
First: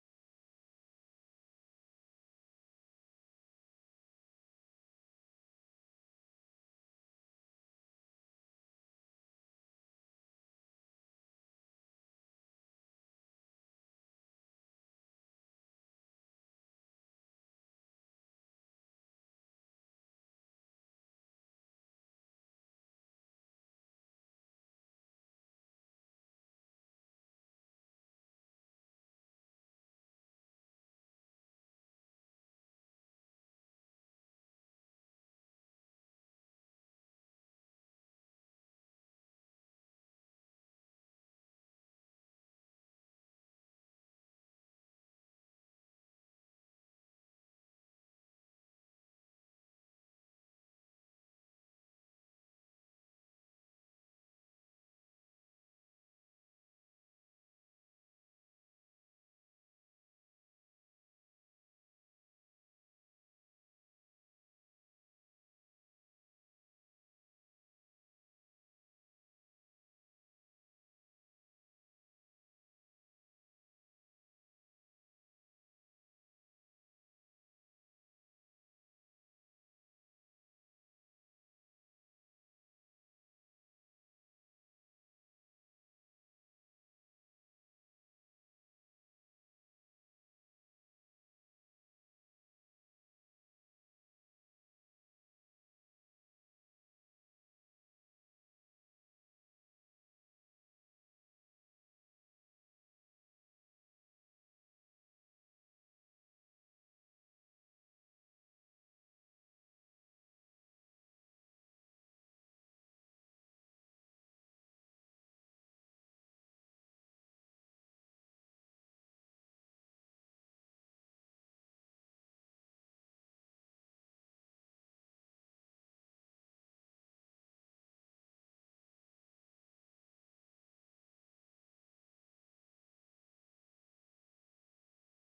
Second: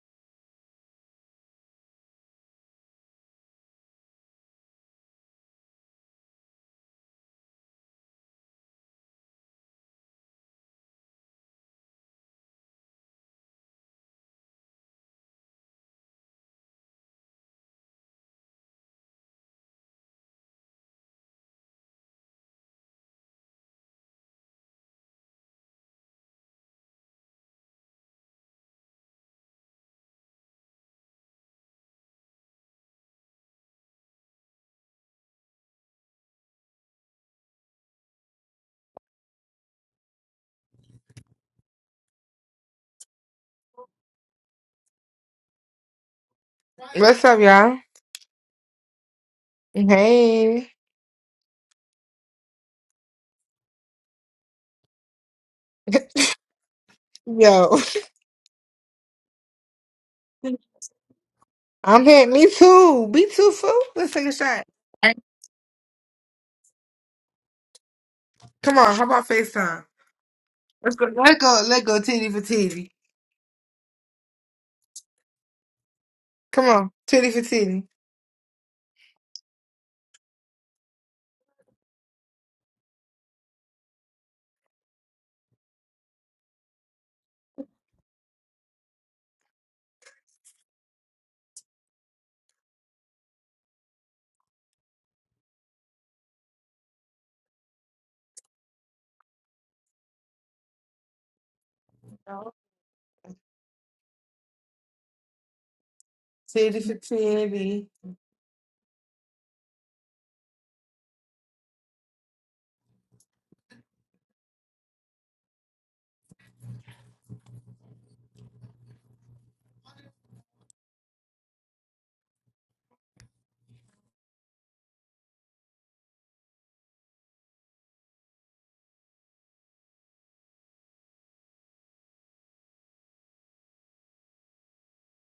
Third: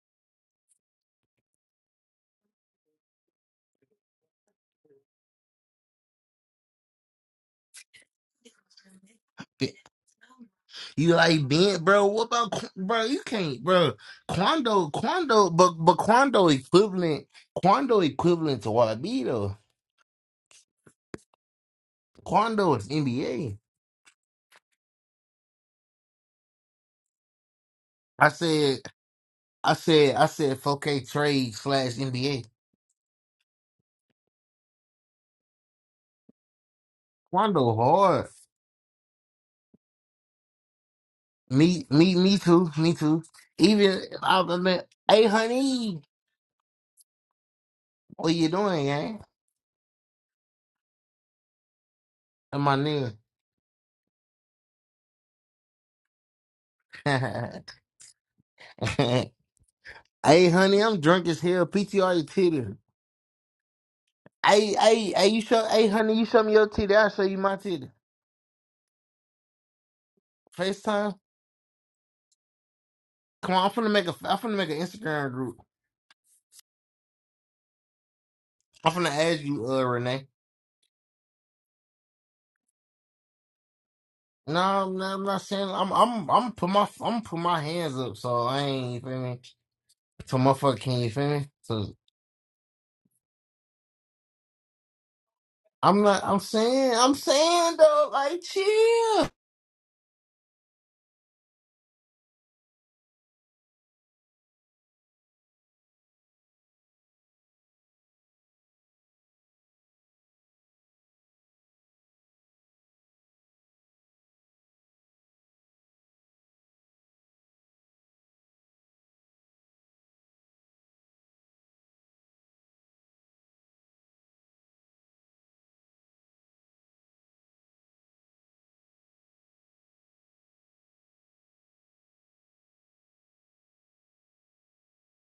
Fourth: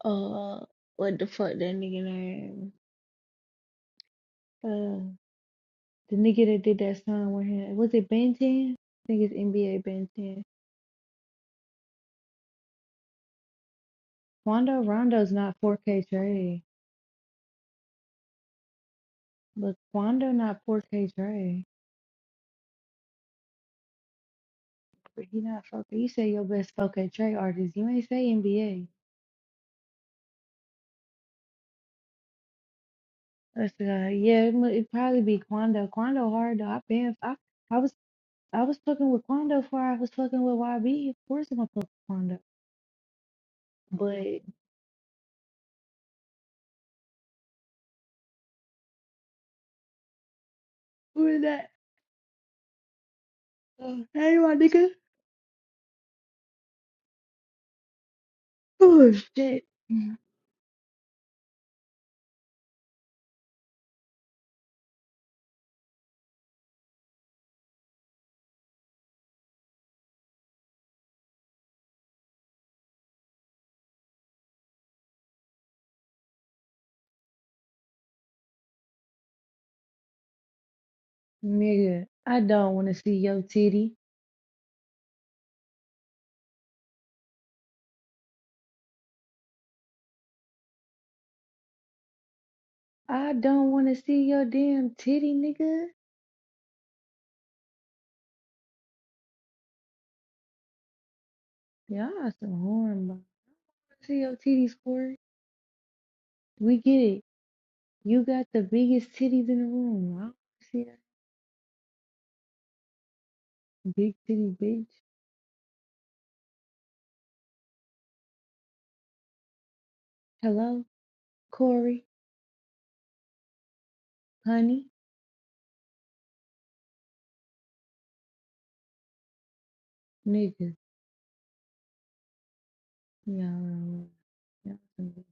Uh, what the fuck that nigga name? Uh, the nigga that did that song with him. Was it Ben 10? I think it's NBA Ben 10.
You like Ben, bro? What about Qu- bro? You can't, bro.
Quando
Quando,
Rondo's
Quando,
not
but but
4K
Quando
Trey.
equivalent, Quando equivalent to YB though.
Look, Quando not 4K Trey.
Quando is NBA.
But He not 4K. You say your best 4K Trey artist. You ain't say
I said,
NBA.
I said, I said, 4K trade slash NBA.
That's uh, yeah. It mu- it probably be Quando. Quando hard though. I been I,
Quando
I was
hard.
I was fucking with Quando before I was fucking with YB. Of course I'm gonna fuck
Me,
with
me, me
Quando.
too, me too. Even I
But
was like, hey honey,
What's up, y'all?
what you doing, gang?
Hey.
who is that?
And my nigga,
Oh, hey my nigga.
Yo.
Oh
hey
shit,
honey, I'm drunk as hell. PTR
I'm
your
here. Me
titties.
too. Me too, fool. Let's take a shot.
Hey, hey, hey, you show, hey, honey, you show me your titty, I'll show you my titty.
Come on. How about FaceTime? Let's go.
FaceTime?
Let's go. Let's go. Titty for titty.
Come on, I'm finna make a, I'm finna make an Instagram group.
Come on. Titty for titty.
I'm finna add you, uh, Renee.
nigga. I don't want to see your titty.
No, I'm not, I'm not saying, I'm, I'm, I'm put my, I'm put my hands up, so I ain't, you feel me? So motherfucker, can you feel me? So,
I don't want to see your damn titty, nigga.
I'm not, I'm saying, I'm saying though, like, chill.
Y'all some horn see your titties, squirt. We
Titty for
get it.
titty.
You got the biggest titties in the room. I don't see that. Big titty bitch. Hello, Corey, honey, nigga. Y'all, y'all some-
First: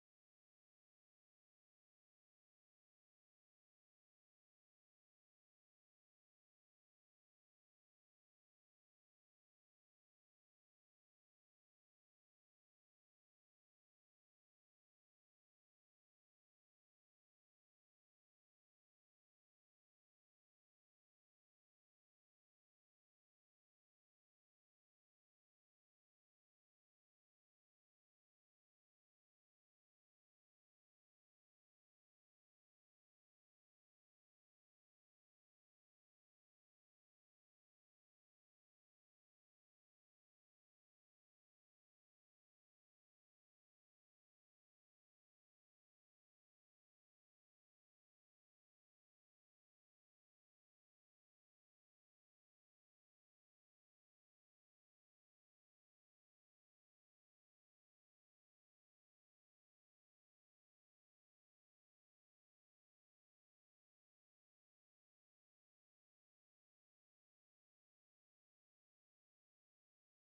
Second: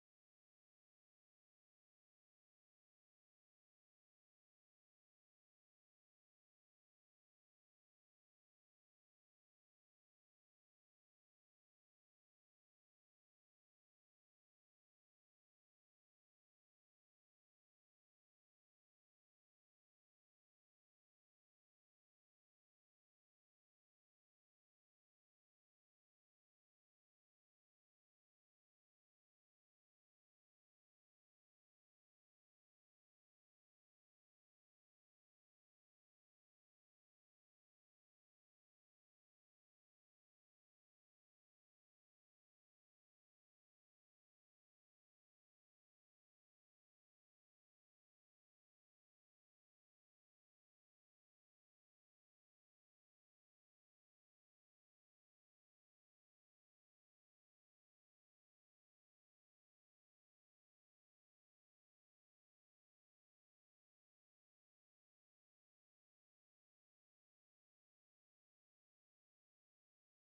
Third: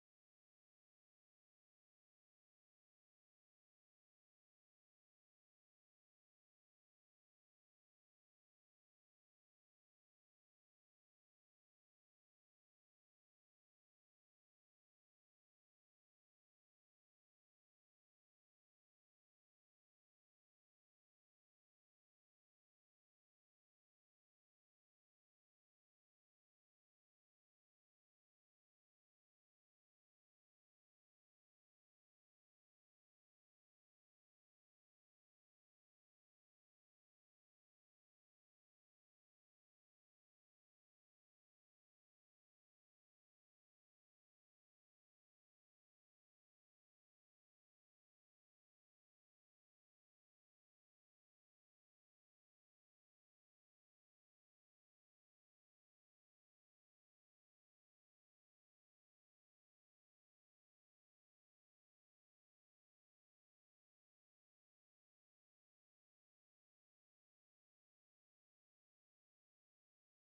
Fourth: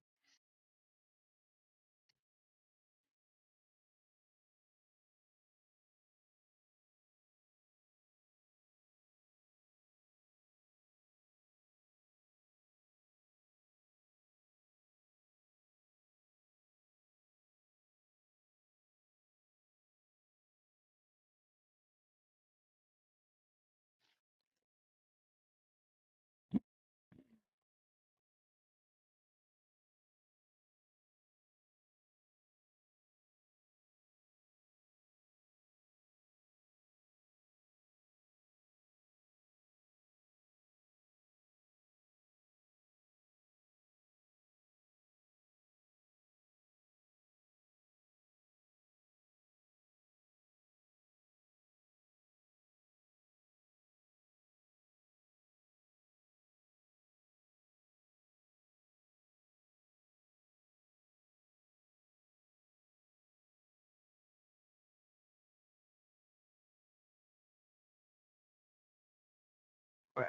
Right.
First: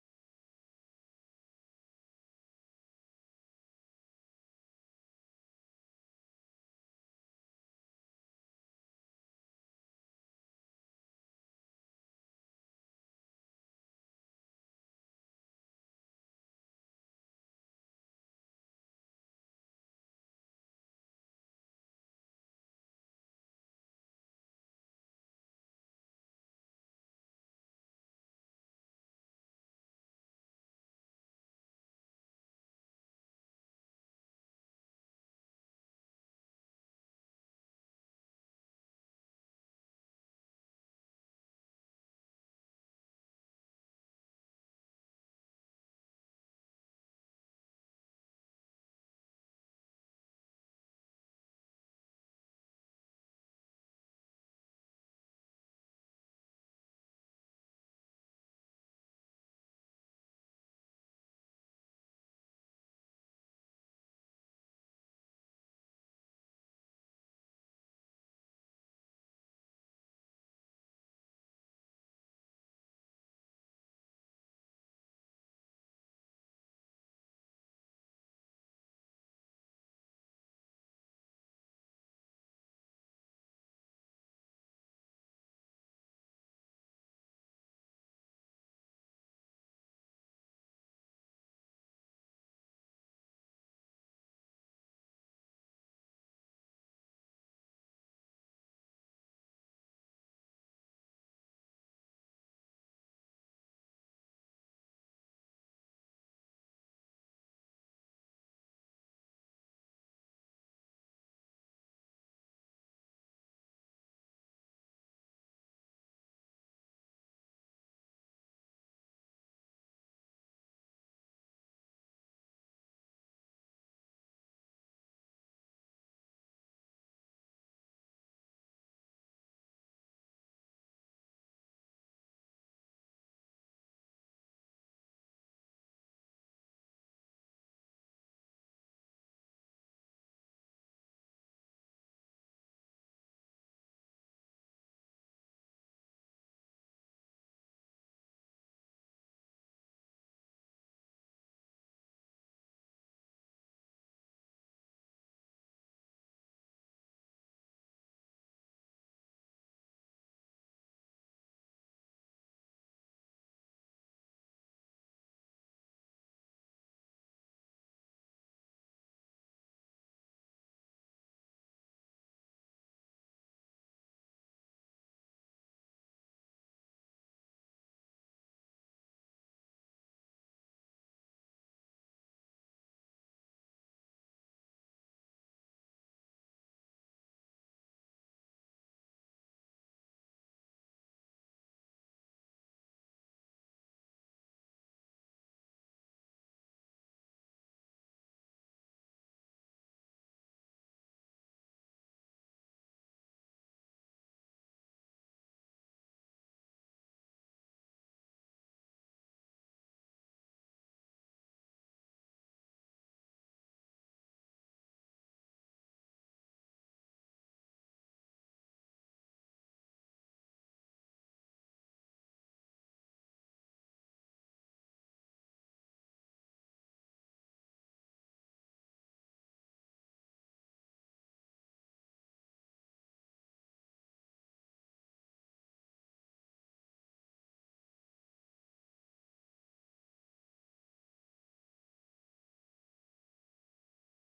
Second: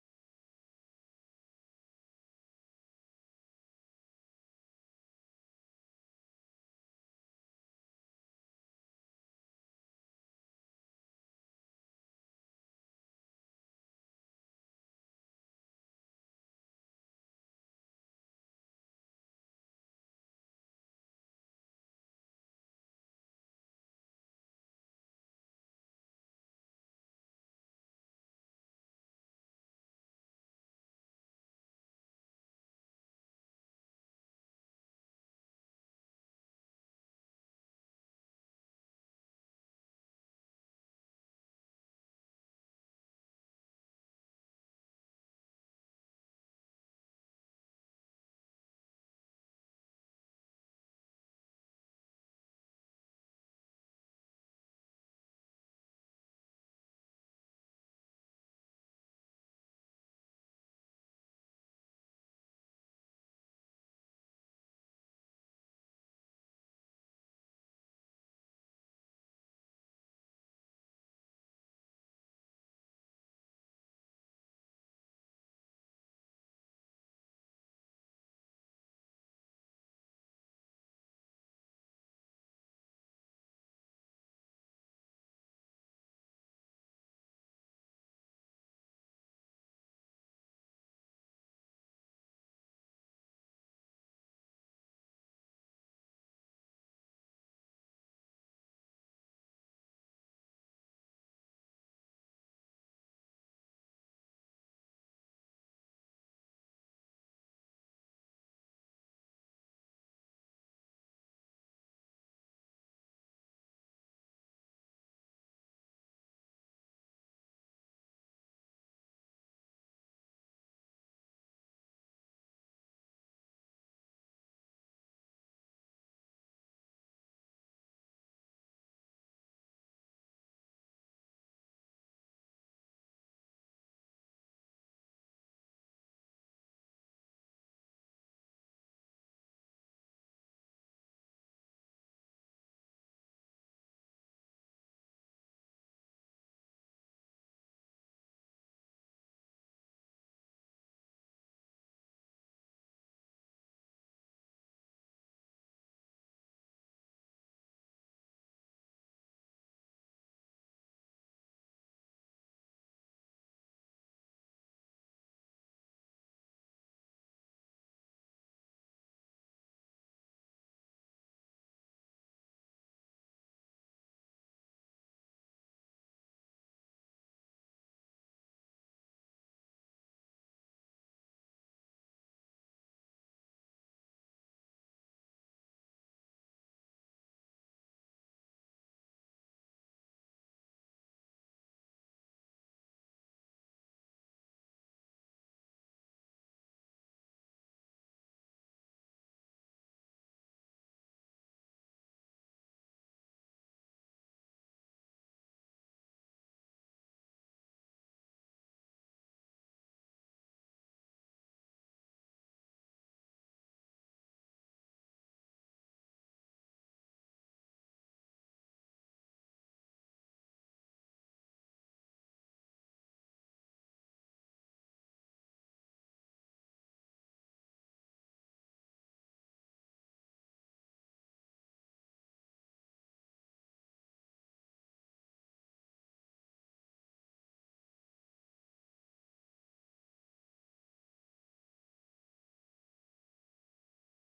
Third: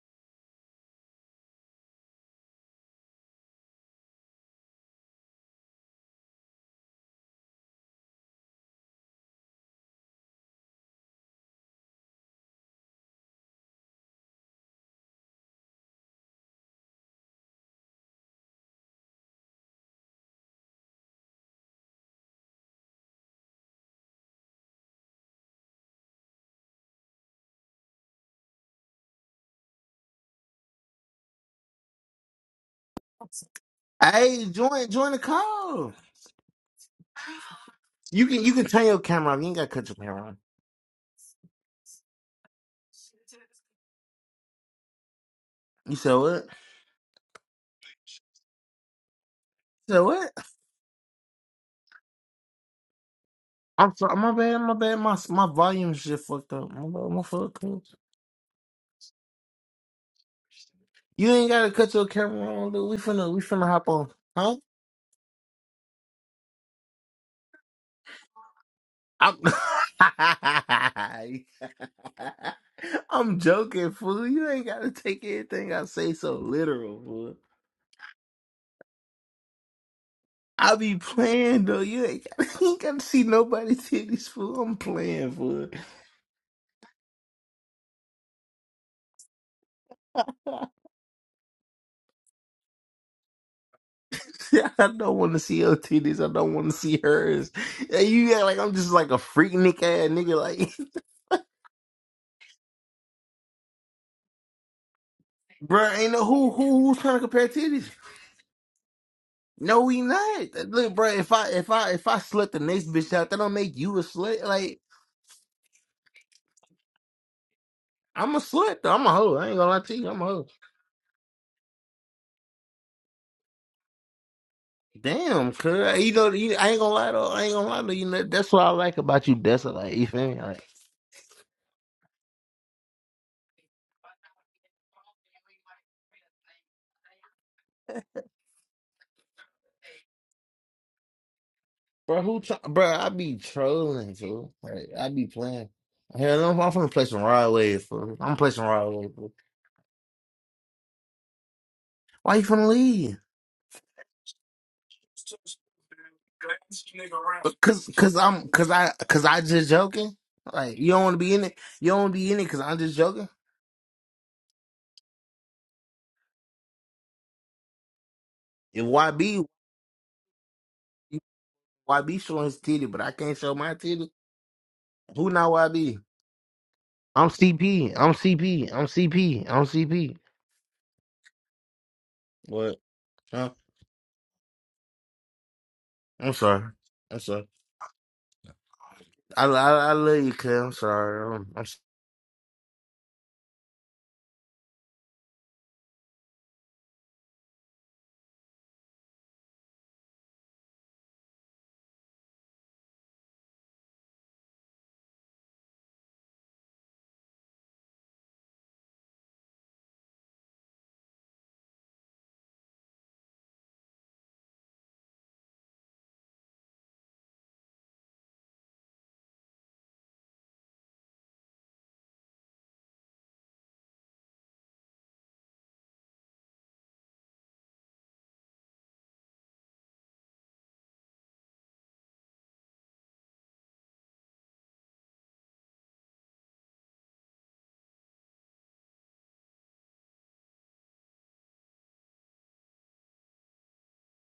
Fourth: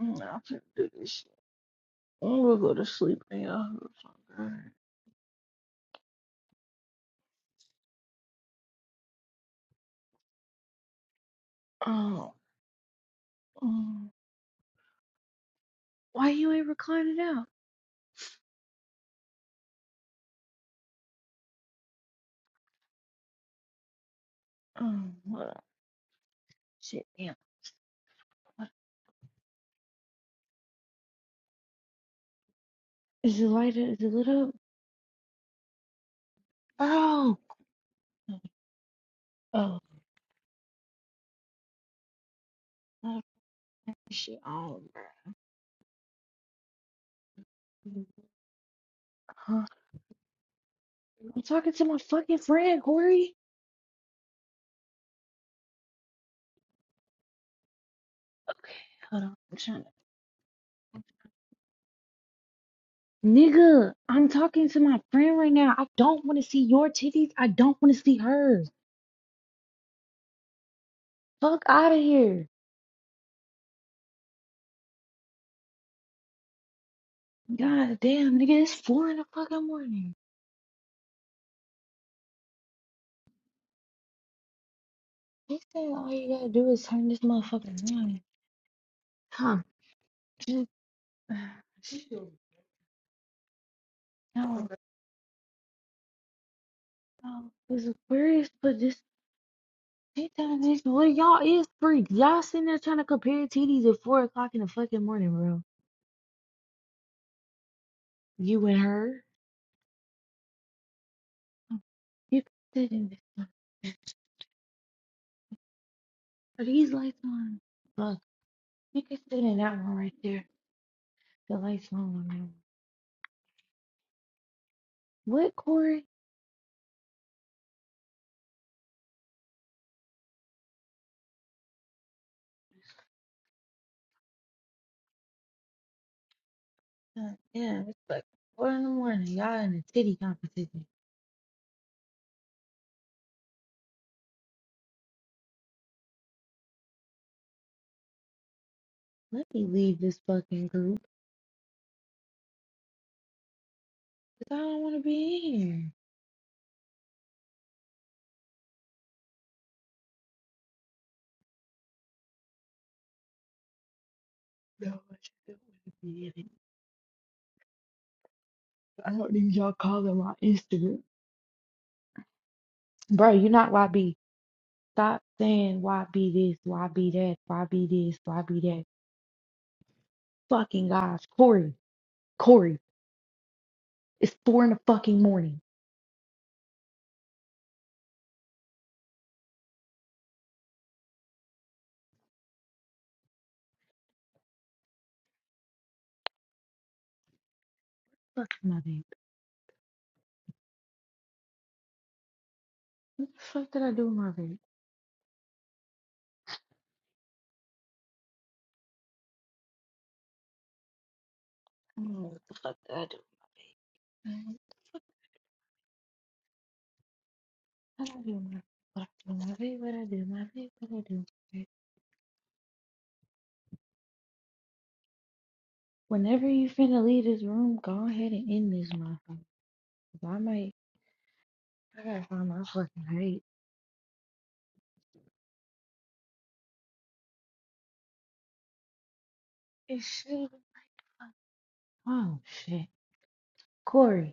Mm, I'm gonna do this shit. I'm gonna go to sleep now. Oh, Oh, mm. why you ain't reclining out? Oh, hold on. Shit, damn. What- Is the lighter, is it lit
Hey,
up?
join, join the call.
Bro,
You can, you can turn your camera off, you ain't gotta
Oh,
cut your camera on.
oh, shit Oh,
You said what?
bro. Huh?
You said what?
I'm talking to my fucking friend, Corey.
I'm sorry, my bad, my bad. My my volume just fucked up. My bad, my fuck.
Okay, hold on. I'm trying to.
You ain't gotta cut your camera on, dude. We finna we finna hop
Nigga,
on,
I'm
huh?
talking to my friend right now. I don't want to see your titties. I don't want to see hers.
I'm
Fuck out of here.
I'm joking, fool. You ain't gotta take everything I say so literal, fool.
God damn, nigga, it's four in the fucking morning.
I be playing though. You ain't gotta, you ain't gotta see nobody's titties, fool. I'm playing,
He
fool.
said all you gotta do is turn this motherfucker on. huh? Just, shit.
I don't want to see your titties. I don't want to see
Oh,
hers.
this is
And you act
serious,
like I'm
but
just
this
like a freak nick ass nigga.
daytime
like,
is well, y'all is freaks. Y'all sitting there trying to compare titties at four o'clock in the fucking morning, bro.
Bruh, ain't no who who who's trying to compare titties.
You and her.
No, we not. Look, bruh, if I if I if I
You can
slut the next
sit in
bitch
this
out, that don't make
one.
you a slut. Like
Are these lights on? Look,
I'm a slut. Though.
you
I'm a
can
hoe.
sit
I
in
ain't gonna
that
lie
one
to you.
right
I'm a
there.
hoe.
The lights on on that one.
Damn,
What,
cuz
Corey?
you know you, I ain't gonna lie though. I ain't gonna lie to you. know, That's what I like about you, Dessa. Like you feel me? Like,
Uh, yeah, it's like four in the morning. Y'all in a titty competition.
bruh, who? Try, bruh, I be trolling too. Like I be playing. Hell, I'm, I'm finna play some Rod Wave. fool. I'm gonna play some Rod Wave. fool.
Let me leave this fucking group.
Why you finna leave?
Cause I don't want to be in here.
Cause, cause I'm, cause I, cause I just joking. Like you don't want to be in it. You don't want to be in it. Cause I'm just joking.
No, I just don't want to be in it.
If
I don't
YB,
need y'all calling my Instagram.
YB showing his titty, but I
Bro,
can't
you're
show
not
my titty.
YB. Stop
Who not
saying
YB?
why be this, why be
I'm
that, why be
CP. I'm
this, why be
CP.
that.
I'm CP. I'm CP.
Fucking gosh, Corey,
What?
Corey,
Huh?
it's four in the fucking morning.
I'm sorry. I'm sorry. I, I, I love you, cuz. I'm sorry. I'm, I'm sorry.
Fuck my baby. What the fuck did I do with my baby? I don't know What the fuck did I do with my baby? What the fuck did I do with my what I do with my baby? What I do with my baby? What I do with my baby? Whenever you finna leave this room, go ahead and end this motherfucker. 'Cause I might, I gotta find my fucking hate. It's shit. Oh shit, Corey.